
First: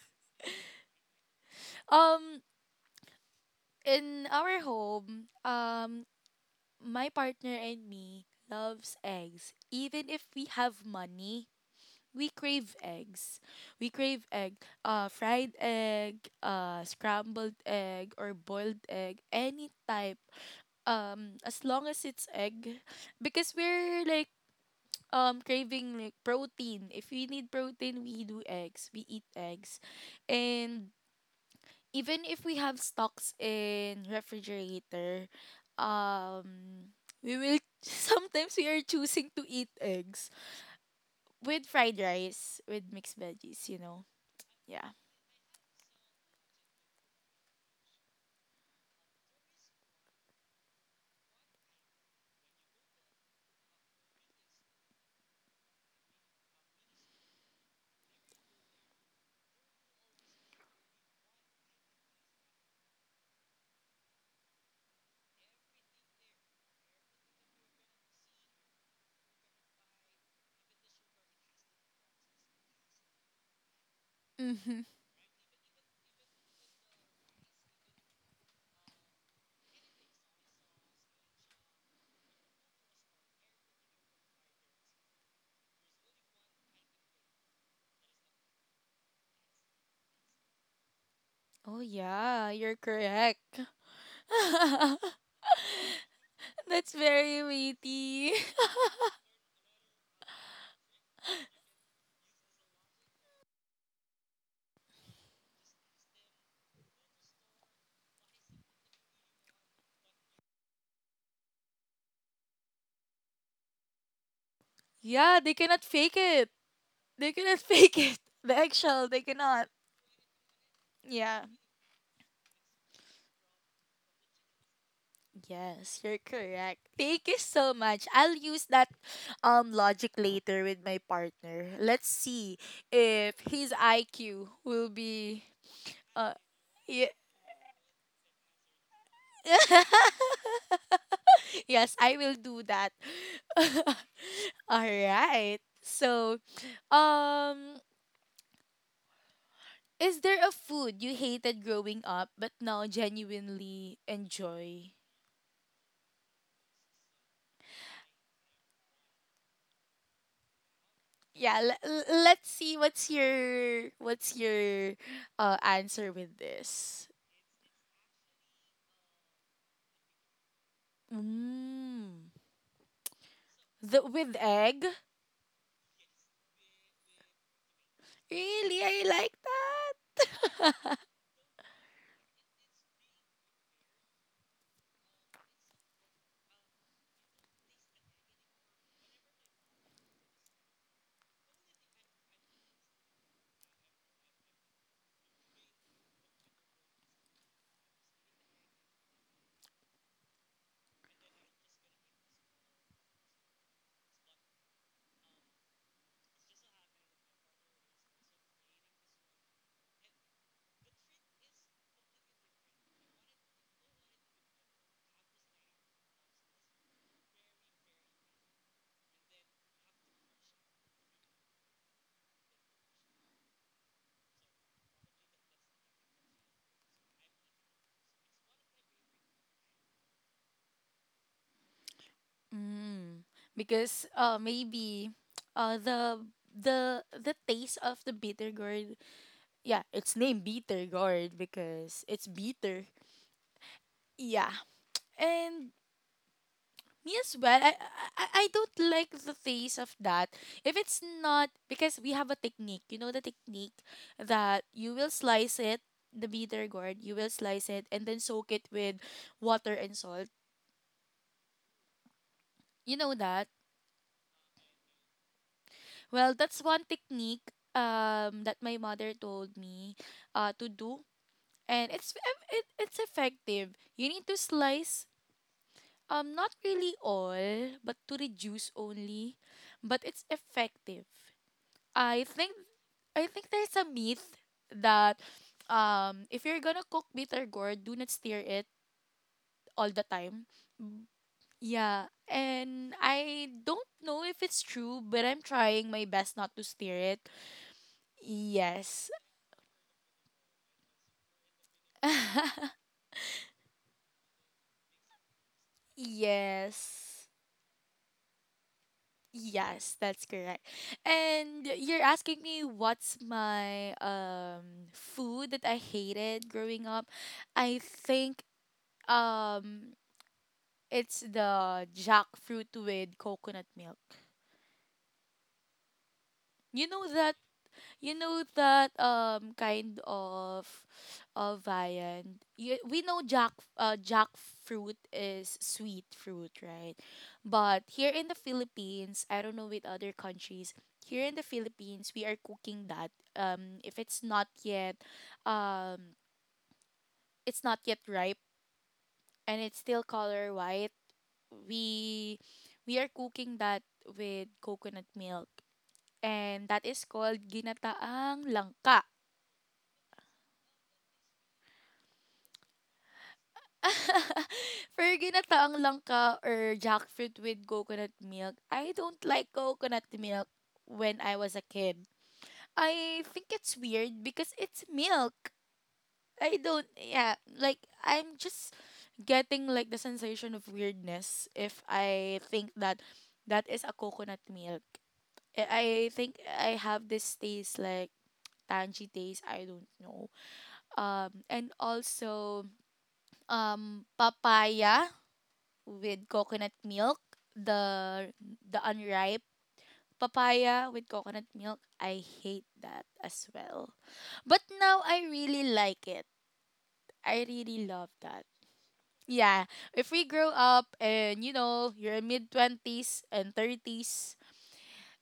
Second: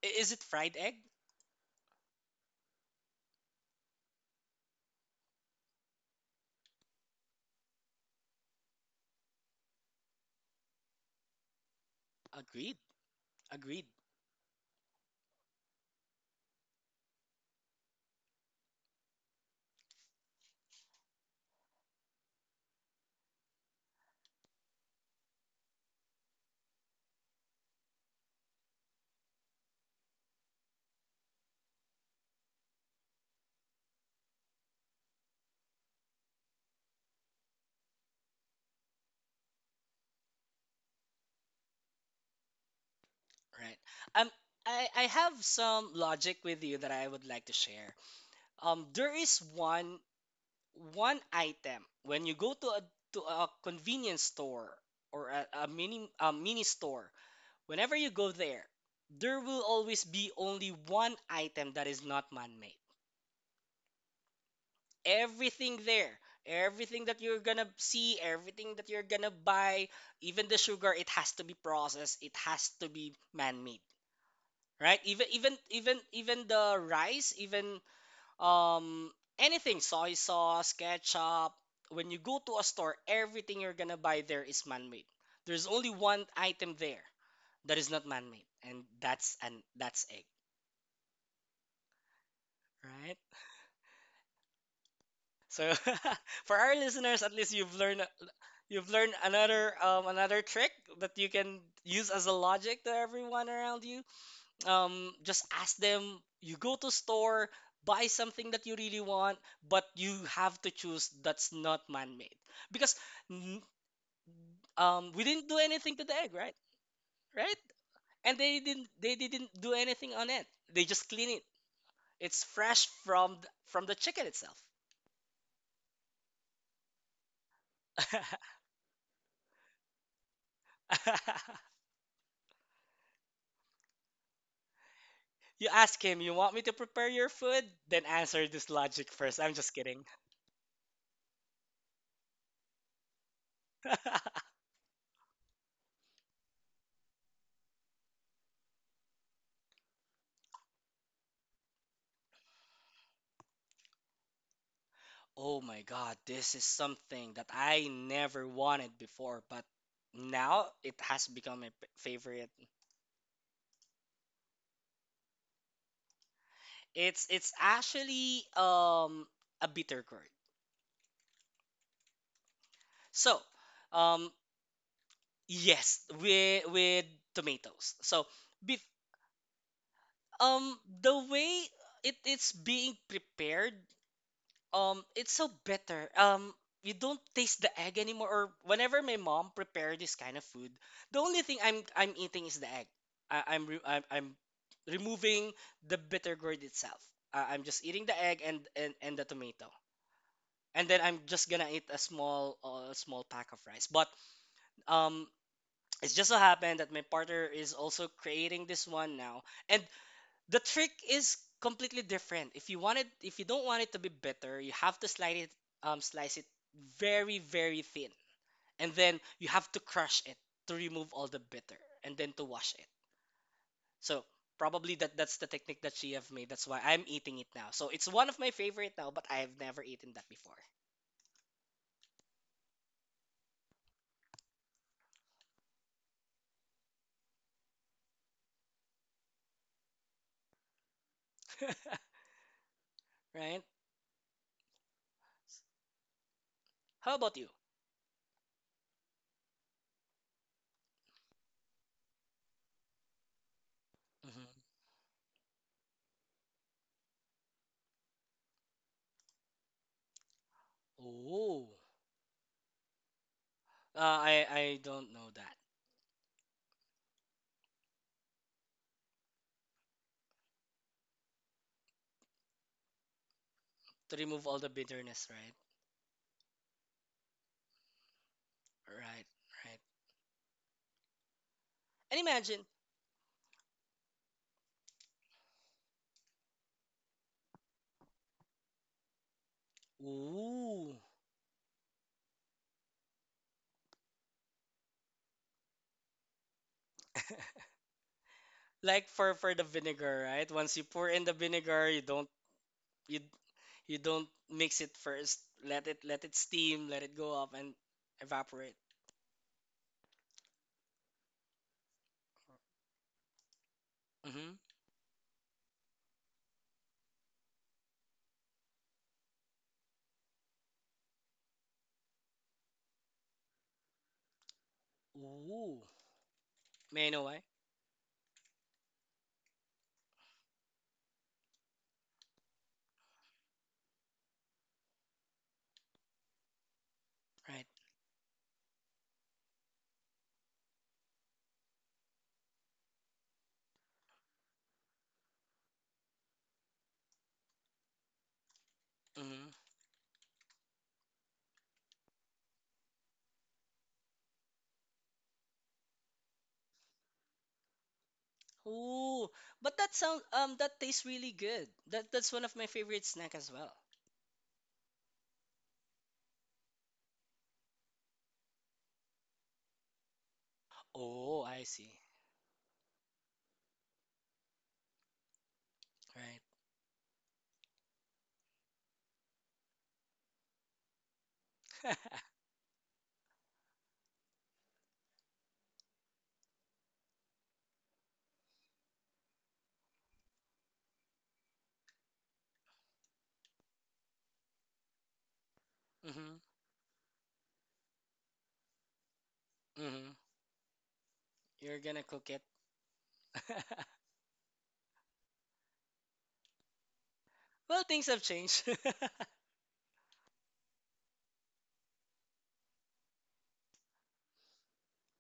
S2: Is it fried egg?
S1: Um in our home, my partner and me loves eggs, even if we have money we crave
S2: Agreed,
S1: eggs.
S2: agreed.
S1: We crave egg, fried egg, scrambled egg, or boiled egg, any type. As long as it's egg, because we're like craving like protein. If we need protein, we do eggs. We eat eggs, and even if we have stocks in refrigerator, um, we will sometimes we are choosing to eat eggs with fried rice with mixed veggies.
S2: Right.
S1: You know,
S2: Um, I
S1: yeah.
S2: I have some logic with you that I would like to share. There is one item when you go to a convenience store or a mini store. Whenever you go there, there will always be only one item that is not man-made. Everything there, everything that you're gonna see, everything that you're gonna buy, even the sugar, it has to be processed, it has to be man-made.
S1: Mm-hmm.
S2: Right, even the rice, even um anything, soy sauce, ketchup. When you go to a store, everything you're gonna buy there is man-made. There's only one item there that is not man-made, and that's egg,
S1: Oh yeah, you're
S2: right?
S1: correct.
S2: So for our
S1: That's
S2: listeners, at
S1: very
S2: least you've learned,
S1: meaty.
S2: you've learned another another trick that you can use as a logic to everyone around you. Just ask them. You go to store, buy something that you really want, but you have to choose that's not man-made, because n- we
S1: Yeah,
S2: didn't
S1: they
S2: do
S1: cannot
S2: anything to
S1: fake
S2: the egg,
S1: it.
S2: right?
S1: They
S2: Right?
S1: cannot fake it.
S2: And
S1: The
S2: they didn't
S1: eggshell,
S2: they
S1: they
S2: didn't
S1: cannot.
S2: do anything on it. They just clean it.
S1: Yeah.
S2: It's fresh from from the chicken itself.
S1: Yes, you're correct. Thank you so much. I'll use that logic later with my partner. Let's see if his IQ will be
S2: You ask him,
S1: uh
S2: you want me to prepare
S1: yeah.
S2: your food? Then answer this logic first. I'm just kidding.
S1: Yes, I will do that. All right. So, um, is there a food you hated growing up but now genuinely enjoy?
S2: Oh my God, this is something that I never wanted before, but now it has
S1: Yeah,
S2: become my
S1: let's
S2: favorite.
S1: see what's your answer with this.
S2: It's it's actually a bitter gourd.
S1: Mm.
S2: So,
S1: The
S2: um
S1: with egg?
S2: yes, with tomatoes. So,
S1: Really?
S2: bef
S1: I like that.
S2: the way it's being prepared, it's so bitter, you don't taste the egg anymore. Or whenever my mom prepare this kind of food, the only thing I'm eating is the egg. I, I'm re- I'm removing the bitter gourd itself. I'm just eating the egg, and the tomato, and then I'm just gonna eat a small small pack of rice. But um it just so happened that my partner is also creating this one now, and the trick is completely different. If you want it, if you don't want it to be bitter, you have to slice it very, very thin, and then you have to crush it to remove all the bitter, and then to wash it. So probably that's the technique that she have made. That's why I'm eating it now. So it's one of my favorite now, but I have never eaten that before,
S1: Mm. Because maybe uh the the taste of the bitter gourd. Yeah, it's named Bitter Gourd because it's bitter.
S2: right?
S1: Yeah. And me
S2: How
S1: as
S2: about you?
S1: well, I don't like the taste of that. If it's not because we have a technique, you know the technique that
S2: Hmm.
S1: you will slice it, the bitter gourd, you will slice it and then soak it with water and salt.
S2: Oh,
S1: You know that?
S2: I don't know that.
S1: Well, that's one technique that my mother told me to do, and it's effective. You
S2: To
S1: need to
S2: remove all the
S1: slice.
S2: bitterness, right?
S1: Not really all, but to reduce
S2: Right,
S1: only,
S2: right.
S1: but it's effective.
S2: And
S1: I think
S2: imagine,
S1: I think there's a myth that if you're gonna cook bitter gourd, do not stir it all the time.
S2: ooh.
S1: Mm, yeah, and I don't know if it's true, but I'm trying my best not to stir it.
S2: Like
S1: Yes.
S2: for the vinegar, right? Once you pour in the vinegar, you don't, you you don't mix it first. Let it, let it steam, let it
S1: yes.
S2: go up and evaporate.
S1: Yes, that's correct. And you're asking me what's my
S2: Mm-hmm.
S1: food that I hated growing up. I think um it's the jackfruit with coconut milk.
S2: Ooh,
S1: You know
S2: may I know
S1: that.
S2: why?
S1: You know that kind of viand. You, we know jackfruit is sweet fruit, right?
S2: Right.
S1: But here in the Philippines, I don't know with other countries. Here in the Philippines, we are cooking that. If it's not yet, um, it's not yet ripe
S2: Mm-hmm.
S1: and it's still color white. We we are cooking that with coconut milk, and that is called ginataang langka.
S2: Ooh, but that sounds that tastes really good. That that's one of my favorite snack as well.
S1: For ginataang langka or jackfruit with coconut milk, I don't like coconut milk when I
S2: Oh,
S1: was a
S2: I see.
S1: kid. I think it's weird because it's milk.
S2: Right.
S1: I don't, yeah, like I'm just getting like the sensation of weirdness if I think that that is a coconut milk. I think I have this taste like tangy taste, I don't know. And also papaya with
S2: Mm-hmm.
S1: coconut milk, the the unripe
S2: Mm-hmm.
S1: papaya with coconut milk.
S2: You're gonna
S1: I
S2: cook it.
S1: hate that as well. But now I really like it. I
S2: Well,
S1: really
S2: things
S1: love
S2: have
S1: that.
S2: changed.
S1: Yeah, if we grow up and you're mid 20s and 30s,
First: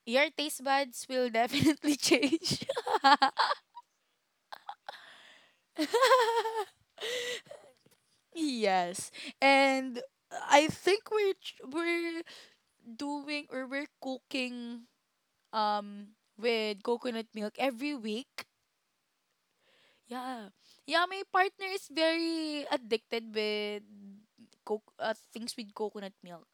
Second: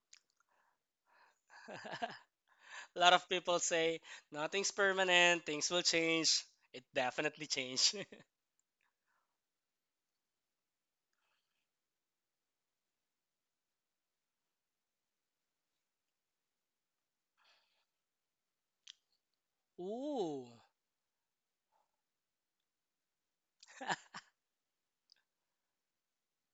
S1: your taste buds will definitely change.
S2: A lot of people say nothing's permanent, things will change. It definitely changed.
S1: yes. And I think we're doing or we're cooking um with coconut milk every week.
S2: Ooh.
S1: Yeah. Yeah, my partner is very addicted with things with coconut milk.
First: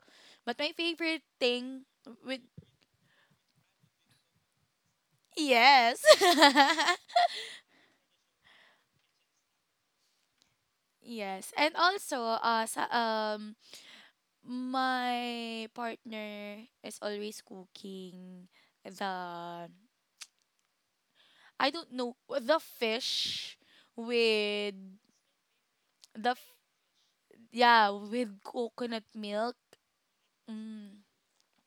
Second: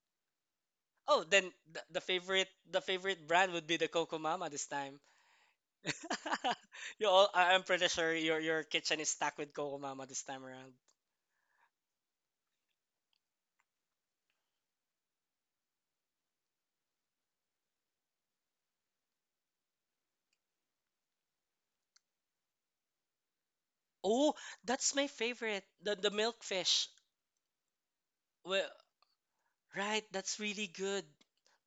S1: But my favorite
S2: Oh, then
S1: thing
S2: the
S1: with
S2: favorite, the favorite brand would be the Coco Mama this time.
S1: yes.
S2: You all, I'm pretty sure your kitchen is stacked with Coco Mama this time around.
S1: yes. And also my partner is always cooking the I don't know the fish
S2: Oh,
S1: with
S2: that's my favorite. The
S1: the f-
S2: milkfish.
S1: yeah with
S2: Well,
S1: coconut milk.
S2: right, that's really
S1: Mm,
S2: good.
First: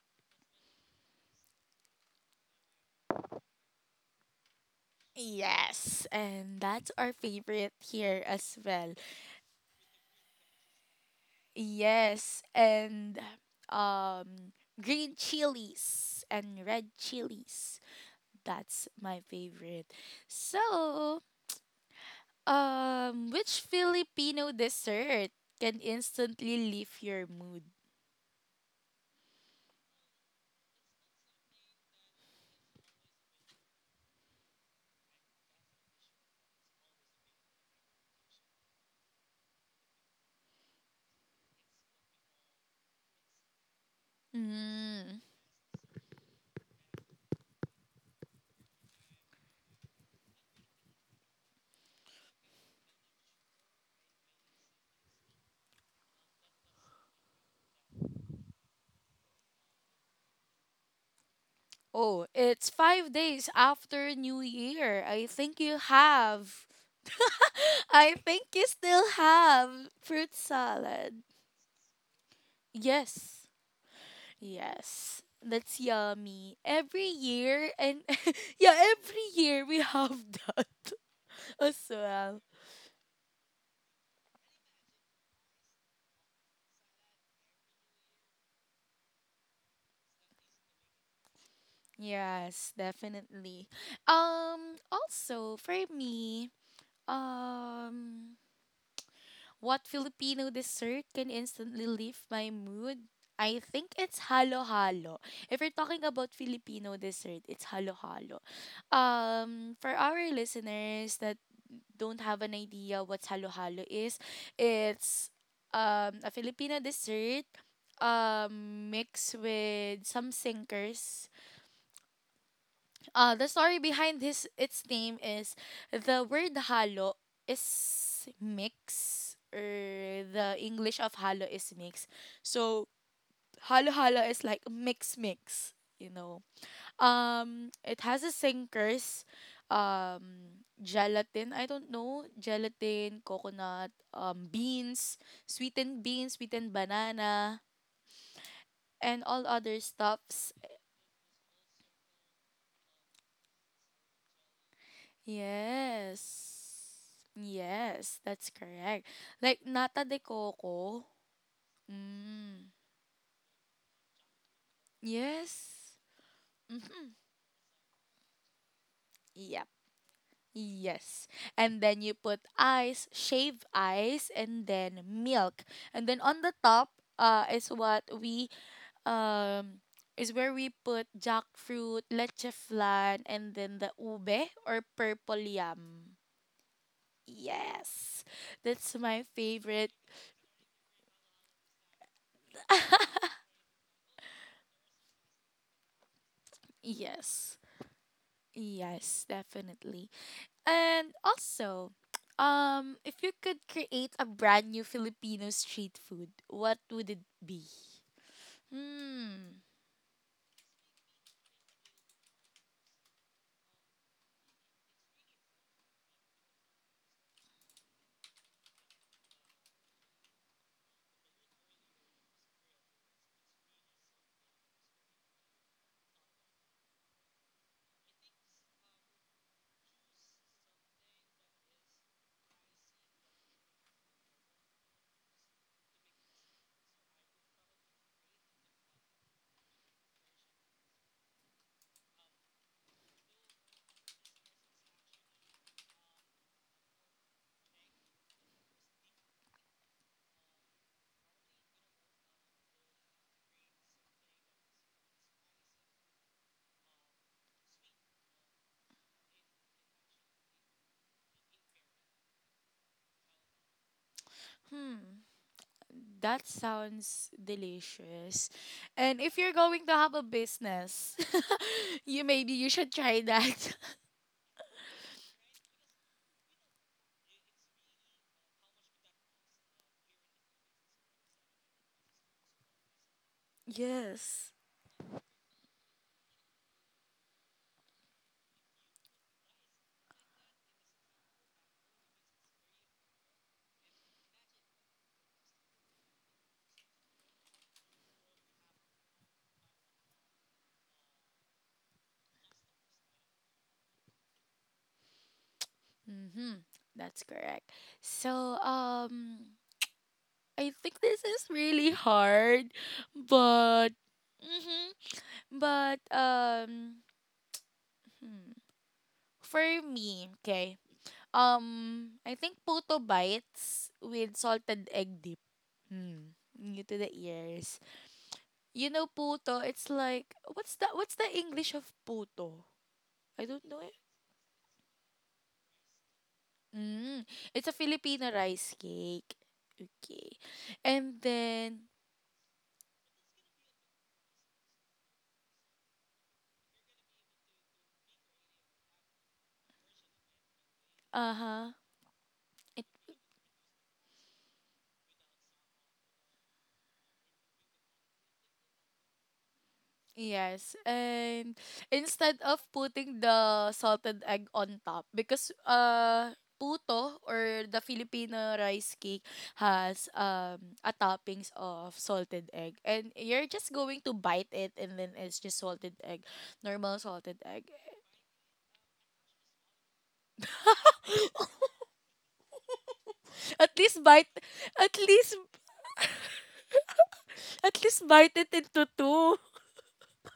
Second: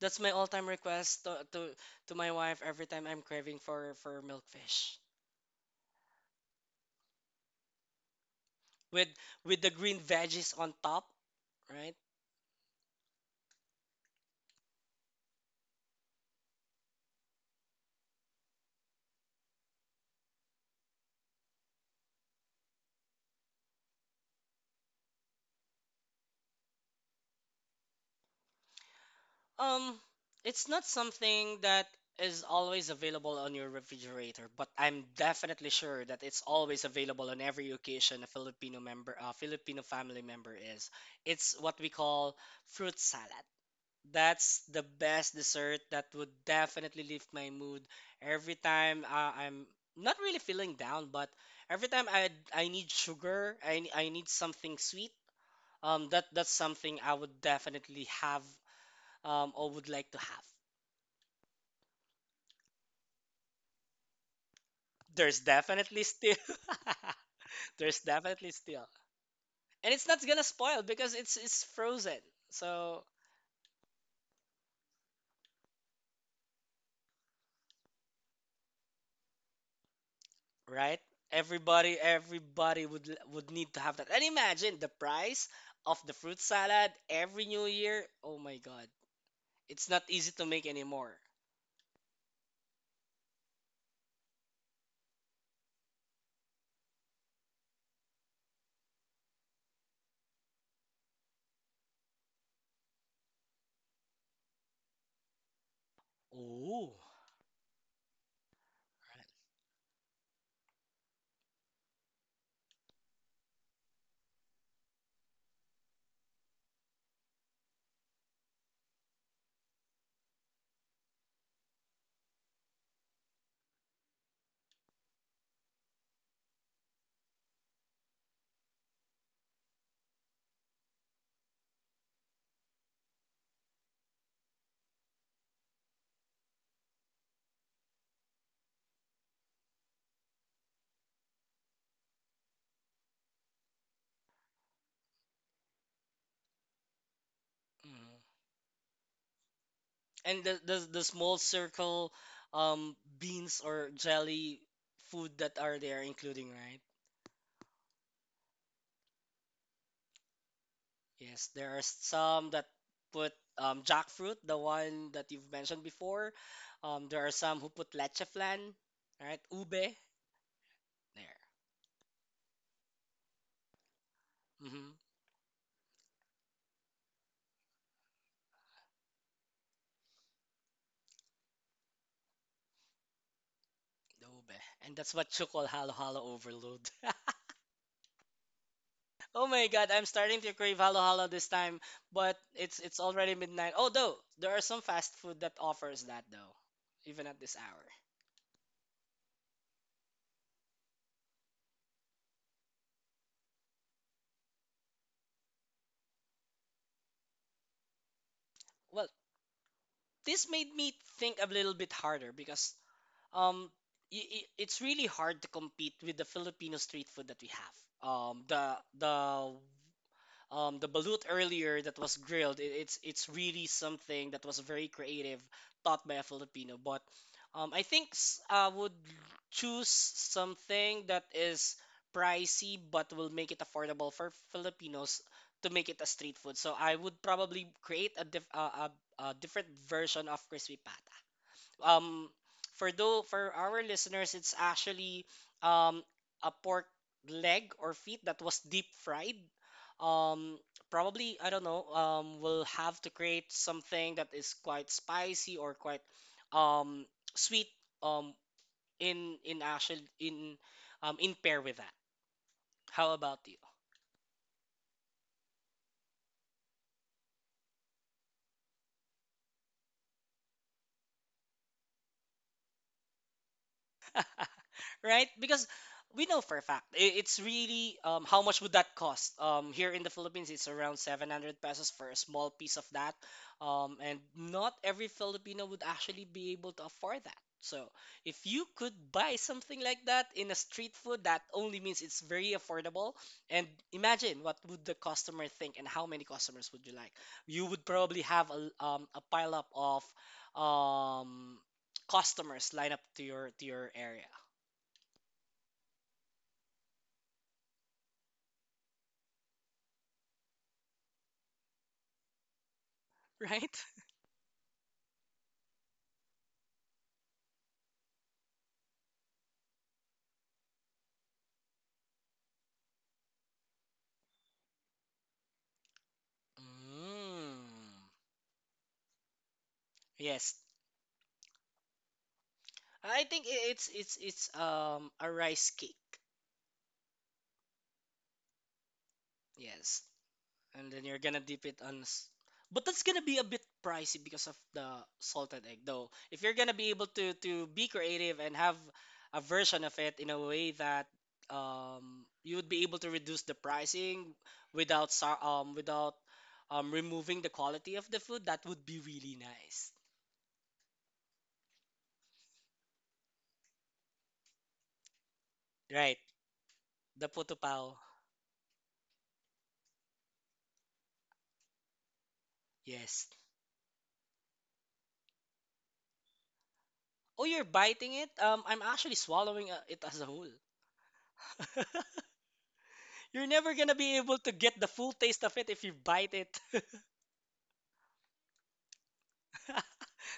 S2: That's my all-time request to my wife every time I'm craving for milkfish.
S1: yes, and that's our favorite here as well.
S2: with with the green veggies on top, right?
S1: Yes, and um green chilies and red chilies. That's my favorite. So, which Filipino dessert can instantly lift your mood?
S2: Um, it's not something that is always available on your refrigerator, but I'm definitely sure that it's always available on every occasion a Filipino member, a Filipino family member is. It's what we call fruit salad. That's the
S1: Mm.
S2: best dessert that would definitely lift my mood every time I'm not really feeling down, but every time I need sugar, I need something sweet. That that's something I would definitely have, or would like to have.
S1: Oh, it's 5 days after New Year. I
S2: There's
S1: think you
S2: definitely still.
S1: have.
S2: There's
S1: I think
S2: definitely
S1: you
S2: still.
S1: still have
S2: And it's not
S1: fruit
S2: gonna spoil because
S1: salad.
S2: it's frozen. So,
S1: Yes. Yes. That's yummy. Every year and yeah, every year we have that
S2: right?
S1: as
S2: Everybody,
S1: well.
S2: everybody would would need to have that. And imagine the price of the fruit salad every new year. Oh my God. It's not easy to make anymore.
S1: Yes, definitely. Also for me, um what Filipino dessert can instantly lift my mood? I think it's halo-halo. If we're talking about
S2: Oh.
S1: Filipino dessert, it's halo-halo.
S2: Right.
S1: For our listeners that don't have an idea what halo-halo is, it's a Filipina dessert mixed with some sinkers. The story behind this its name is the word halo is mix or the English of halo is mix. So halo-halo is like mix, mix, you know. It has a sinkers, gelatin. I don't know gelatin, coconut, beans, sweetened banana,
S2: Mm.
S1: and all other
S2: And
S1: stuffs.
S2: the small circle beans or jelly food that are there including,
S1: Yes,
S2: right?
S1: yes, that's correct. Like nata de coco.
S2: Yes, there are some that
S1: Mm.
S2: put jackfruit, the one that you've mentioned
S1: Yes.
S2: before, there are some who put leche flan, right,
S1: Yep.
S2: ube there.
S1: Yes. And then you put ice, shaved ice, and
S2: Mm-hmm,
S1: then milk. And then on the top uh, is what we um is where we put jackfruit, leche flan, and then the
S2: the
S1: ube
S2: ube,
S1: or
S2: and that's what
S1: purple
S2: you call halo
S1: yam.
S2: halo overload.
S1: Yes. That's my
S2: Oh my God,
S1: favorite.
S2: I'm starting to crave halo halo this time, but it's already midnight, although there are some fast food that offers that though, even at this
S1: Yes.
S2: hour.
S1: Yes, definitely. And also, if you could create a brand new Filipino street food, what would it be?
S2: Well,
S1: Hmm.
S2: this made me think a little bit harder because um it's really hard to compete with the Filipino street food that we have. The the balut earlier that was grilled. It's really something that was very creative, thought by a Filipino. But I think I would choose something that is pricey but will make it affordable for Filipinos to make it a street food. So I would probably create a a different version of crispy pata, um for though for our listeners, it's actually um a pork leg or feet that was deep fried. um Probably I don't know, we'll have to create something that is quite spicy or quite um sweet, um in actual in pair with that. How about you?
S1: Hmm. That sounds delicious. And if you're going to have a business, you maybe you should try that.
S2: Right? Because we know for a fact, it's really how much would that cost? Here in the Philippines, it's around 700 pesos for a small piece of that, and
S1: Yes.
S2: not every Filipino would actually be able to afford that. So if you could buy something like that in a street food, that only means it's very affordable. And imagine what would the customer think and how many customers would you like? You would probably have a, a pile up of um, customers line up to your area.
S1: Mm-hmm. That's correct. So, I think this is really hard,
S2: Right?
S1: but, mm-hmm. But, hmm, for me, okay, I think puto bites with salted egg dip. Hmm. New to the ears.
S2: Mm.
S1: You know puto, it's like
S2: Yes.
S1: what's the English of puto?
S2: I think
S1: I don't know
S2: it's
S1: it.
S2: it's a rice cake.
S1: Mm, it's a Filipino rice cake.
S2: Yes.
S1: Okay.
S2: And then you're
S1: And
S2: gonna dip it
S1: then
S2: on but that's gonna be a bit pricey because of the salted egg though. If you're gonna be able to be creative and have a version of it in a way that
S1: uh-huh.
S2: you would be
S1: It,
S2: able to reduce the pricing without without removing the quality of the food, that would be really nice.
S1: yes. And instead of putting the salted egg on top because
S2: Right.
S1: puto
S2: The puto
S1: or the
S2: pao.
S1: Filipino rice cake has a toppings of salted egg and
S2: Yes.
S1: you're just going to bite it and then it's just salted egg normal salted
S2: Oh, you're
S1: egg.
S2: biting it? I'm actually swallowing it as a whole. You're
S1: At
S2: never gonna
S1: least
S2: be
S1: bite,
S2: able to get the
S1: at
S2: full
S1: least,
S2: taste of it if you bite it.
S1: at least bite it into two.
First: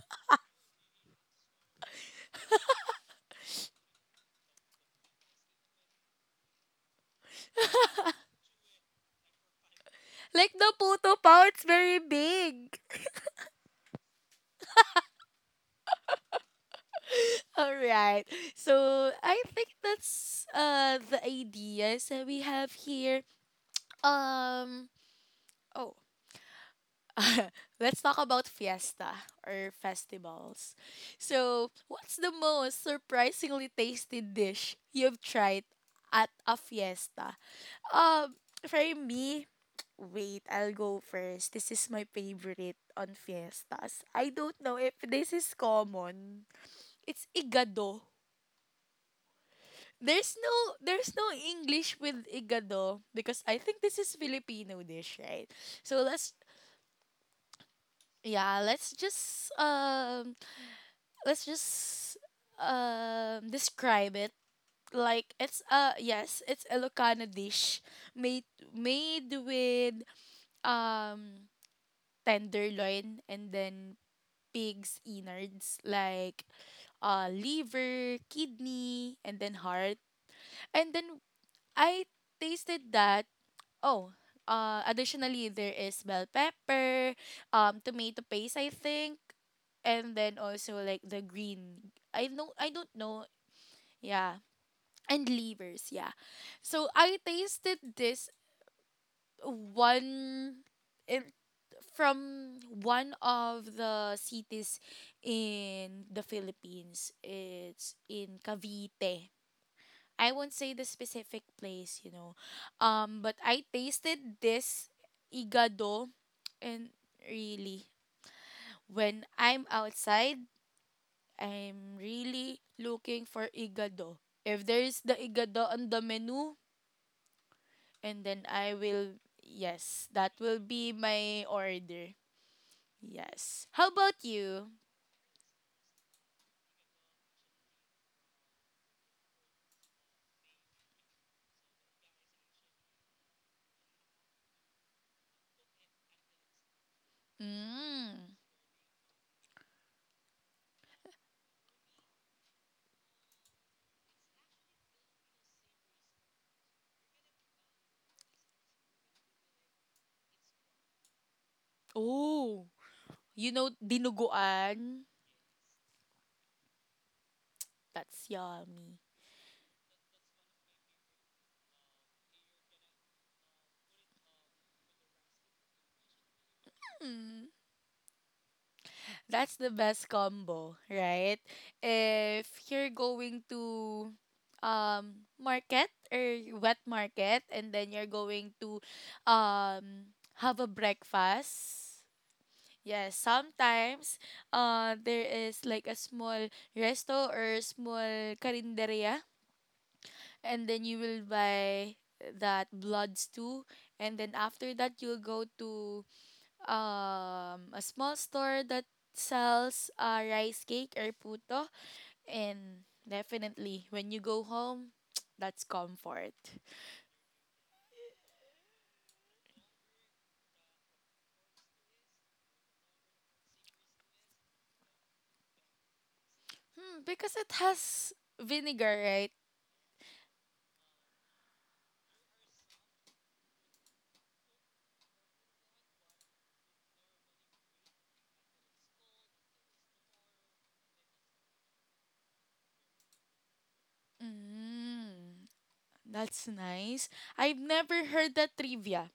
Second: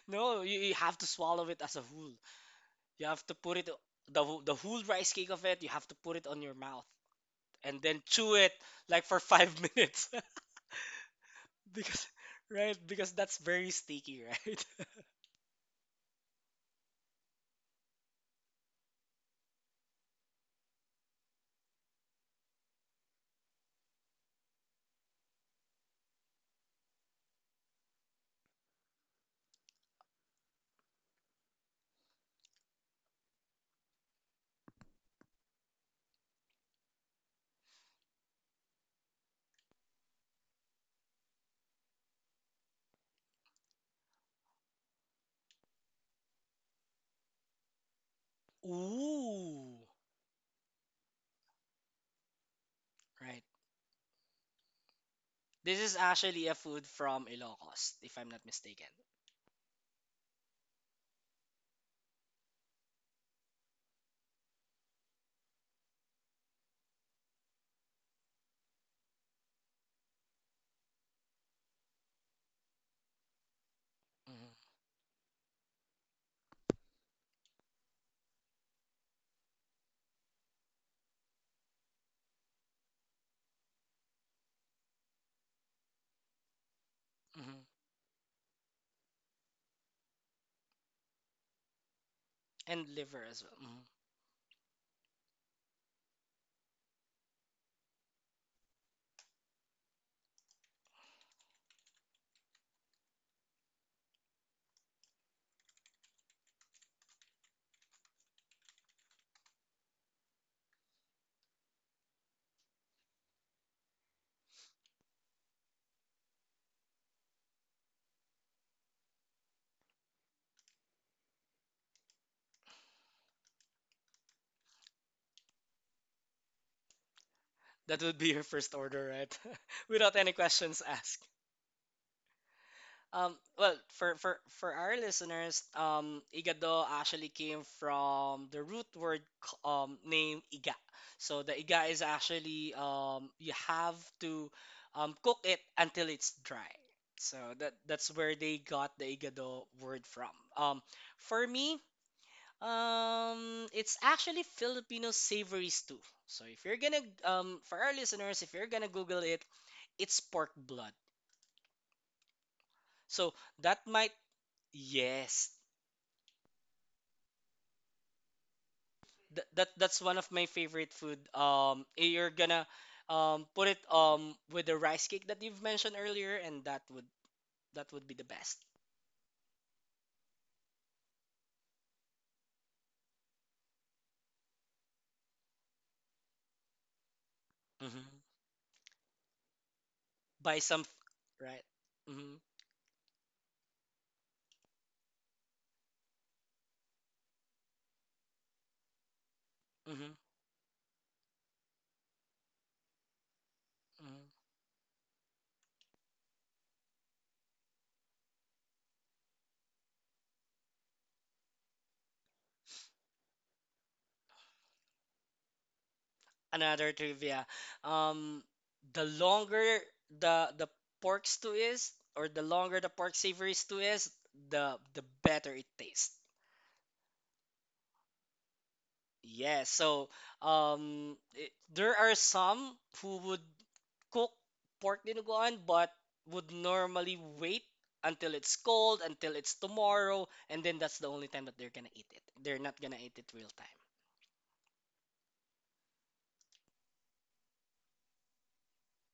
S2: No, you have to swallow it as a whole. You have to put it, the whole rice cake of it. You have to put it on your mouth and then chew it like for five minutes.
S1: Like the puto pao, it's very
S2: Because right
S1: big.
S2: because that's very sticky, right?
S1: All right. So I think that's the ideas that we have here. Um oh let's talk about fiesta or festivals. So what's the most surprisingly tasty dish you've tried at a fiesta? Um, for me, wait, I'll go first. This is my favorite on fiestas. I don't know if this is common. It's igado.
S2: Ooh,
S1: There's no English with igado because
S2: right.
S1: I think this is Filipino dish, right?
S2: This is
S1: So
S2: actually a food from Ilocos, if I'm not
S1: yeah,
S2: mistaken.
S1: let's just um let's just describe it like it's yes, it's a Ilocano dish made with um tenderloin and then
S2: Hmm.
S1: pig's innards like liver, kidney, and then heart. And then I tasted that. Oh, uh, additionally there is bell pepper,
S2: Hmm.
S1: tomato paste I think, and then also like the green. I know I
S2: And
S1: don't
S2: liver
S1: know.
S2: as well. Mm-hmm.
S1: Yeah. And livers, yeah. So I tasted this one from one of the cities in the Philippines. It's in Cavite. I won't say the specific place, you know. But I tasted this igado and really when I'm outside, I'm really looking for igado. If there's the igado on the menu,
S2: That would
S1: and
S2: be
S1: then
S2: your
S1: I
S2: first order,
S1: will,
S2: right?
S1: yes,
S2: Without
S1: that
S2: any
S1: will
S2: questions
S1: be
S2: asked.
S1: my order. Yes.
S2: Well,
S1: How about you?
S2: for our listeners, igado actually came from the root word name iga. So the iga is actually you have to cook it until it's dry. So that that's where
S1: Mm.
S2: they got the igado word from. For me, it's actually Filipino savory stew. So if you're gonna for our listeners, if you're gonna Google it, it's pork blood.
S1: Oh,
S2: So
S1: you know,
S2: that might,
S1: dinuguan.
S2: yes.
S1: That's yummy.
S2: That, that that's one of my favorite food. You're gonna put it with the rice cake that you've mentioned earlier and that would,
S1: Mm.
S2: that would be the best.
S1: That's the best combo, right? If you're going to market or wet market and then
S2: Mhm.
S1: you're going to have a
S2: Right.
S1: breakfast.
S2: Mhm.
S1: Yes, sometimes there is like a small resto or small karinderia
S2: Mhm.
S1: and then you will buy that bloods too and
S2: Mhm.
S1: then after that you'll go to a small store that sells, rice cake or puto and definitely when you go home that's comfort.
S2: Another trivia. Um the longer the pork stew is, or the longer the pork savory stew is, the better it tastes.
S1: Hmm, because it has vinegar, right.
S2: Yeah, so there are some who would cook pork dinuguan but would normally wait until it's cold, until it's tomorrow, and then that's the only time that they're gonna eat it. They're not gonna eat it real time.
S1: Mm, that's nice. I've never heard that trivia.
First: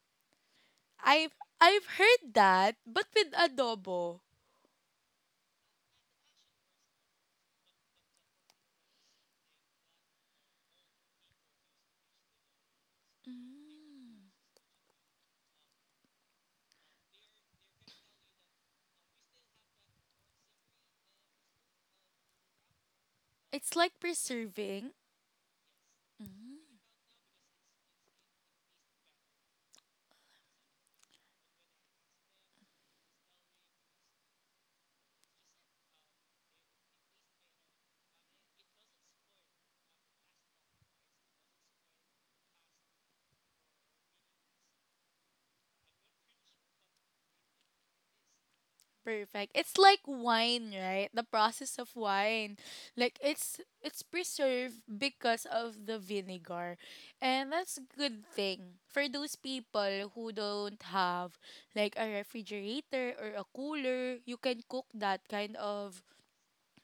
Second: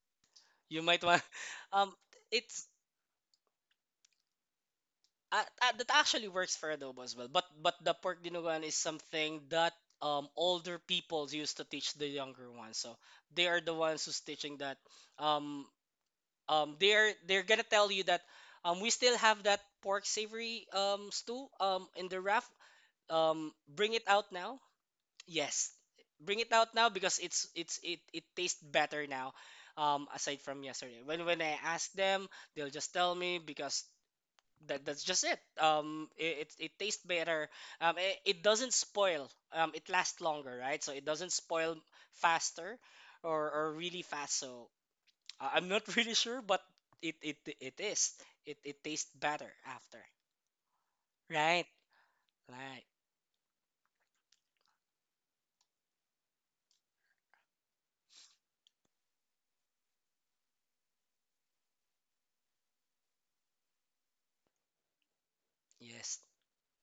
S2: You might want,
S1: i've I've
S2: um,
S1: heard
S2: it's
S1: that but with adobo.
S2: that actually works for adobo as well. But the pork dinuguan is something that older people used to teach the younger ones. So they are the ones who's
S1: Mm.
S2: teaching that um um, they're gonna tell you that we still have that pork savory, stew in the raft.
S1: It's
S2: Bring
S1: like
S2: it out now.
S1: preserving.
S2: Yes, bring it
S1: Mm.
S2: out now because it tastes better now. Aside from yesterday, when I ask them, they'll just tell me because that's just it. It tastes better. It doesn't spoil. It lasts longer, right? So it doesn't spoil faster or really fast. So I'm not really sure, but it is. It tastes better
S1: Perfect. It's
S2: after.
S1: like wine, right? The
S2: Right?
S1: process of wine.
S2: Right.
S1: Like it's preserved because of the vinegar. And that's a good thing for those people who don't have like a refrigerator or a cooler, you can cook that kind of
S2: Yes.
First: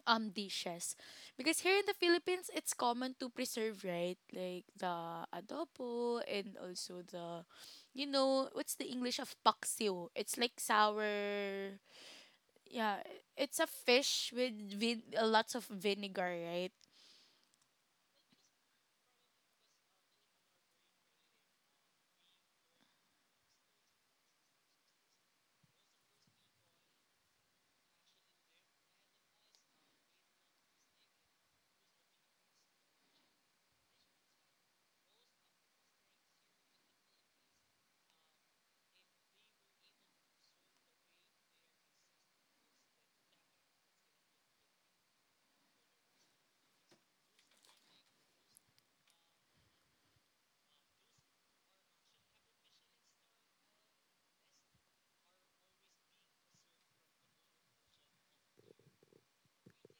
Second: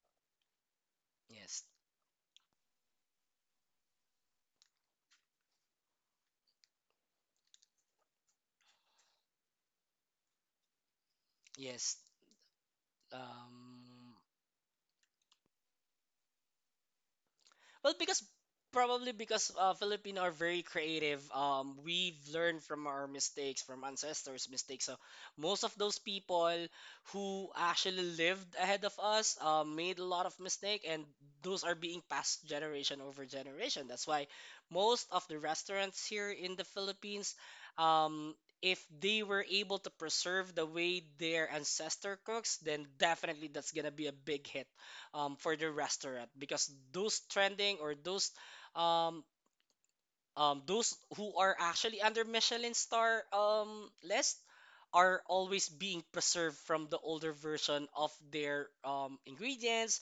S1: dishes. Because
S2: Yes.
S1: here in the Philippines, it's common to preserve, right? Like the adobo and also the, you know, what's the English of paksiw? It's like sour.
S2: Yes.
S1: Yeah, it's a
S2: Um.
S1: fish with lots of vinegar, right?
S2: Well, because probably because Filipino are very creative. We've learned from our mistakes, from ancestors' mistakes. So most of those people who actually lived ahead of us made a lot of mistake, and those are being passed generation over generation. That's why most of the restaurants here in the Philippines, um, if they were able to preserve the way their ancestor cooks, then definitely that's gonna be a big hit for the restaurant because those trending or um, those who are actually under Michelin star list are always being preserved from the older version of their ingredients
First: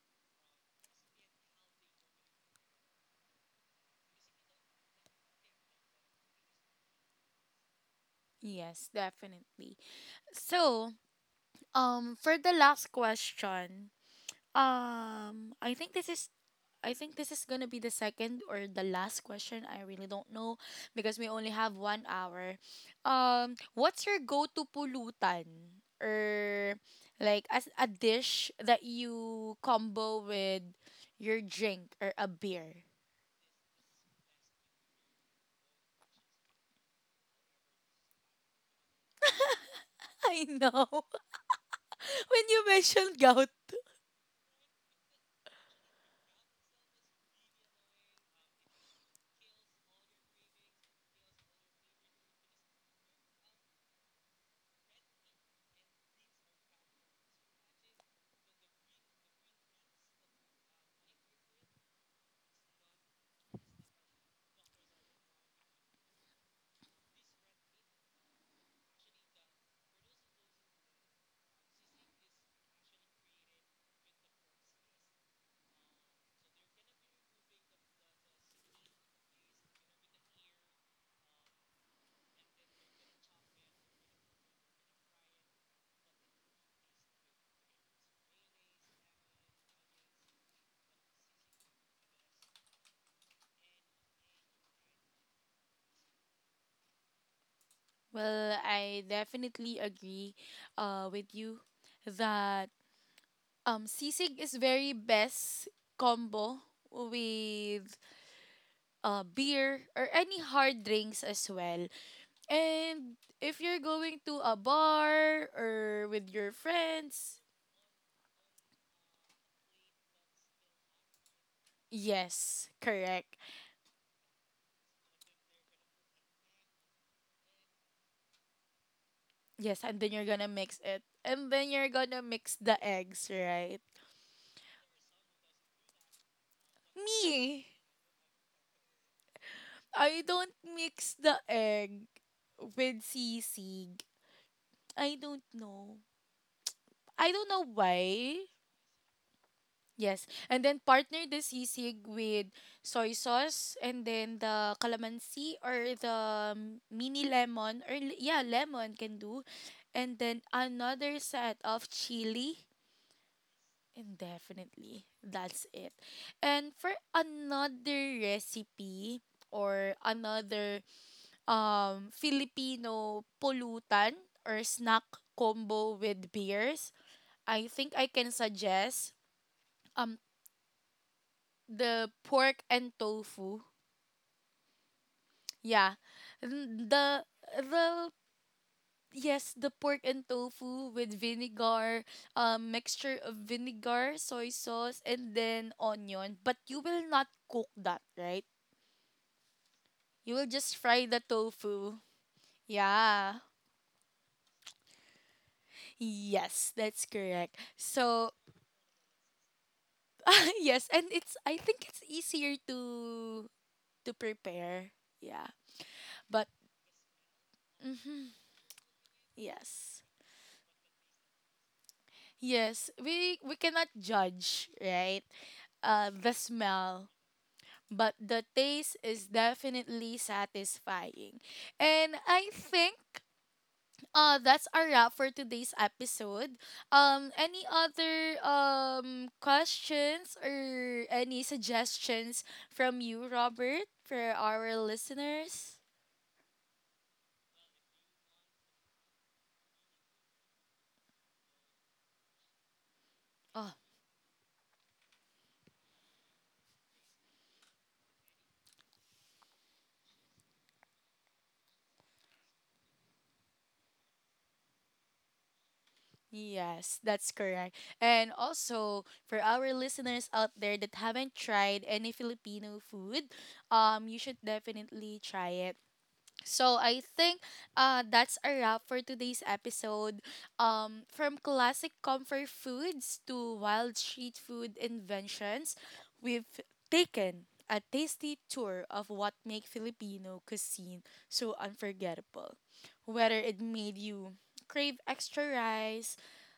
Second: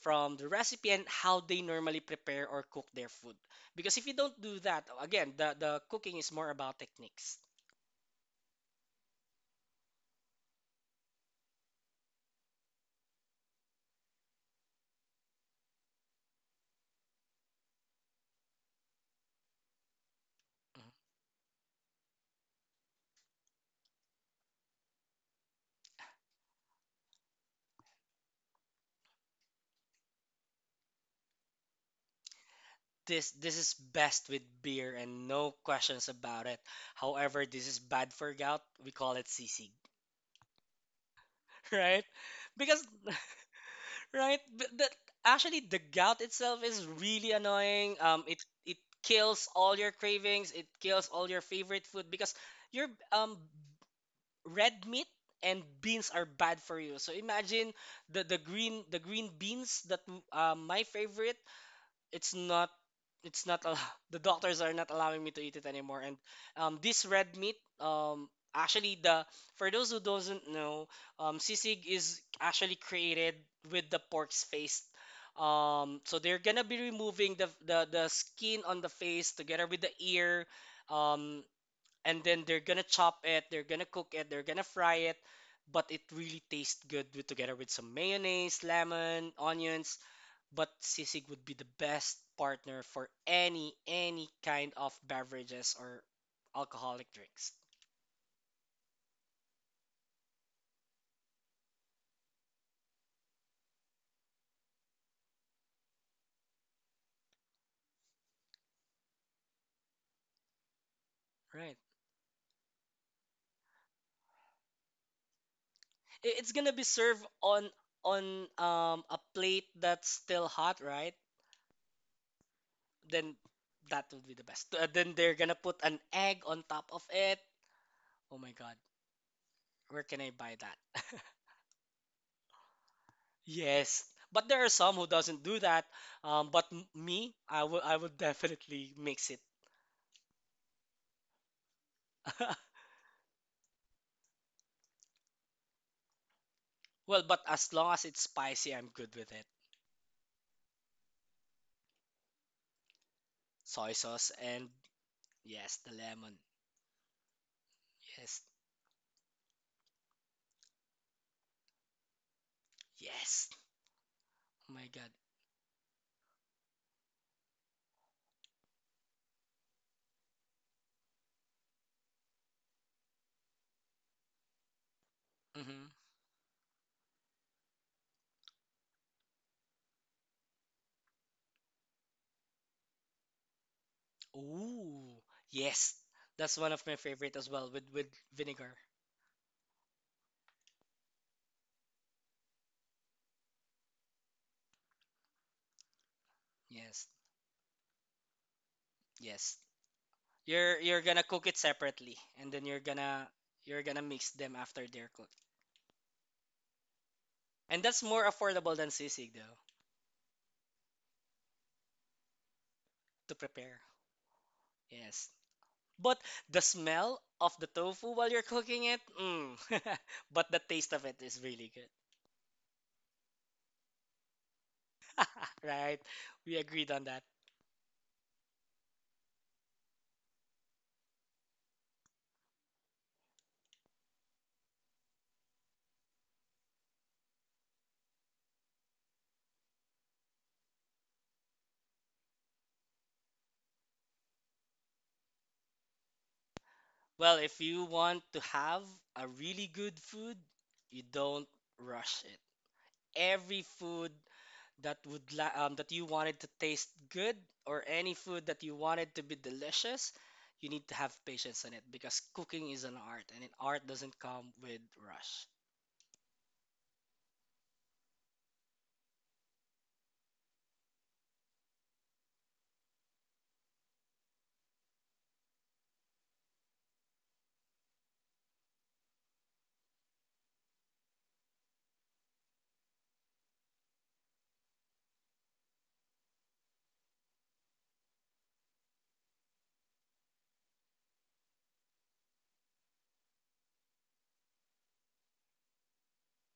S2: from the recipe and how they normally prepare or cook their food because if you don't do that again the cooking is more about techniques.
S1: Yes, definitely. So, for the last question, um, I think this is I think this is gonna be the second or the last question. I really don't know
S2: Mhm.
S1: because we only have 1 hour. What's your go-to pulutan or like as a dish that you combo with your drink or a beer?
S2: This is best with beer, and no questions about it. However, this is bad for gout, we call it cc.
S1: I know.
S2: Right?
S1: When you
S2: Because
S1: mentioned gout.
S2: right, th- that actually the gout itself is really annoying. It kills all your cravings. It kills all your favorite food because your red meat and beans are bad for you. So imagine the green beans that my favorite, it's not, it's not al- the doctors are not allowing me to eat it anymore. And this red meat, actually the, for those who doesn't know, sisig is actually created with the pork's face. So they're gonna be removing the skin on the face together with the ear, um and then they're gonna chop it, they're gonna cook it, they're gonna fry it, but it really tastes good with, together with some mayonnaise, lemon, onions. But sisig would be the best partner for any kind of beverages or alcoholic drinks.
S1: Well, I definitely agree, with you that, sisig is very best combo with, beer or any hard drinks as
S2: Right.
S1: well. And if you're going to a bar or with
S2: It's
S1: your
S2: gonna be served
S1: friends,
S2: on on a plate that's still hot, right?
S1: yes, correct.
S2: Then that would be the best. Then they're gonna put an egg on top of it. Oh my god,
S1: Yes, and
S2: where
S1: then
S2: can
S1: you're
S2: I
S1: gonna
S2: buy
S1: mix
S2: that?
S1: it. And then you're gonna mix the eggs, right?
S2: Yes, but there are some who doesn't do that. But me,
S1: Me!
S2: I will definitely mix it.
S1: I don't mix the egg with sisig. I don't know.
S2: Well,
S1: I
S2: but
S1: don't know
S2: as long as it's
S1: why.
S2: spicy, I'm good with it.
S1: Yes. And then partner the sisig with soy sauce
S2: Soy
S1: and
S2: sauce,
S1: then
S2: and
S1: the calamansi
S2: yes, the
S1: or
S2: lemon.
S1: the, mini lemon or yeah,
S2: Yes,
S1: lemon can do. And then another set of chili.
S2: yes.
S1: And
S2: Oh my
S1: definitely
S2: God.
S1: that's it. And for another recipe or another, Filipino pulutan or snack
S2: Mm-hmm.
S1: combo with beers, I think I can suggest um the pork and tofu.
S2: Ooh,
S1: Yeah.
S2: yes. That's one
S1: N-
S2: of my favorite as well with
S1: The
S2: vinegar.
S1: Yes, the pork and tofu with vinegar, mixture of vinegar, soy sauce and then onion, but you will
S2: Yes,
S1: not cook that, right?
S2: yes.
S1: You will just
S2: You're
S1: fry the
S2: gonna cook it
S1: tofu.
S2: separately, and then
S1: Yeah.
S2: you're gonna mix them after they're cooked.
S1: Yes, that's correct.
S2: And that's more
S1: So,
S2: affordable than sisig though
S1: yes, and it's, I think it's easier
S2: to
S1: to
S2: prepare.
S1: to prepare.
S2: Yes.
S1: Yeah.
S2: But
S1: But
S2: the smell of the tofu while
S1: mhm,
S2: you're cooking it, mm.
S1: yes.
S2: But the taste of it is really good.
S1: Yes, we cannot judge, right?
S2: Right?
S1: Uh, the
S2: We agreed on
S1: smell,
S2: that.
S1: but the taste is definitely satisfying. And I think, that's a wrap for today's episode. Any other questions or any suggestions from you, Robert, for our listeners?
S2: Well, if you want to have a really good food, you don't rush it. Every
S1: Oh.
S2: food that you wanted to taste good, or any food that you wanted to be delicious, you need to have patience in it because cooking is an art, and an art doesn't come with rush.
S1: Yes, that's correct. And also for our listeners out there that haven't tried any Filipino food, you should definitely try it. So I think, that's a wrap for today's episode. From classic comfort foods to wild street food inventions, we've taken a tasty tour of what make Filipino cuisine so unforgettable. Whether it made you crave extra rice,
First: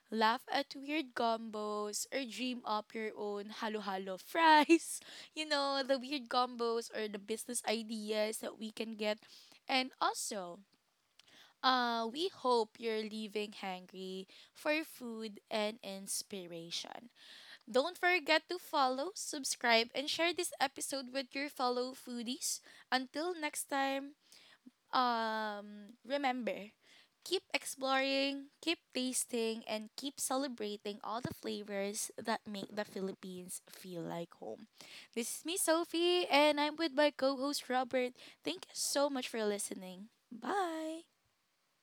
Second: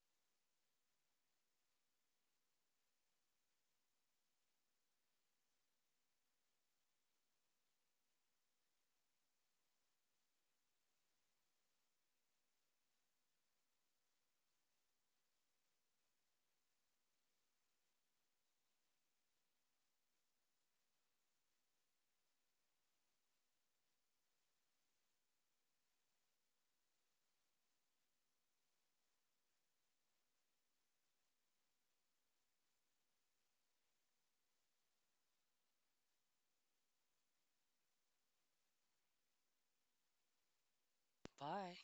S1: laugh at weird combos, or dream up your own halo-halo fries. You know, the weird combos or the business ideas that we can get, and also, we hope you're leaving hungry for food and inspiration. Don't forget to follow, subscribe, and share this episode with your fellow foodies. Until next time, remember, keep exploring, keep tasting, and keep celebrating all the flavors that make the Philippines feel like home. This is me, Sophie, and I'm with my co host, Robert. Thank you so much for listening. Bye.
S2: Bye.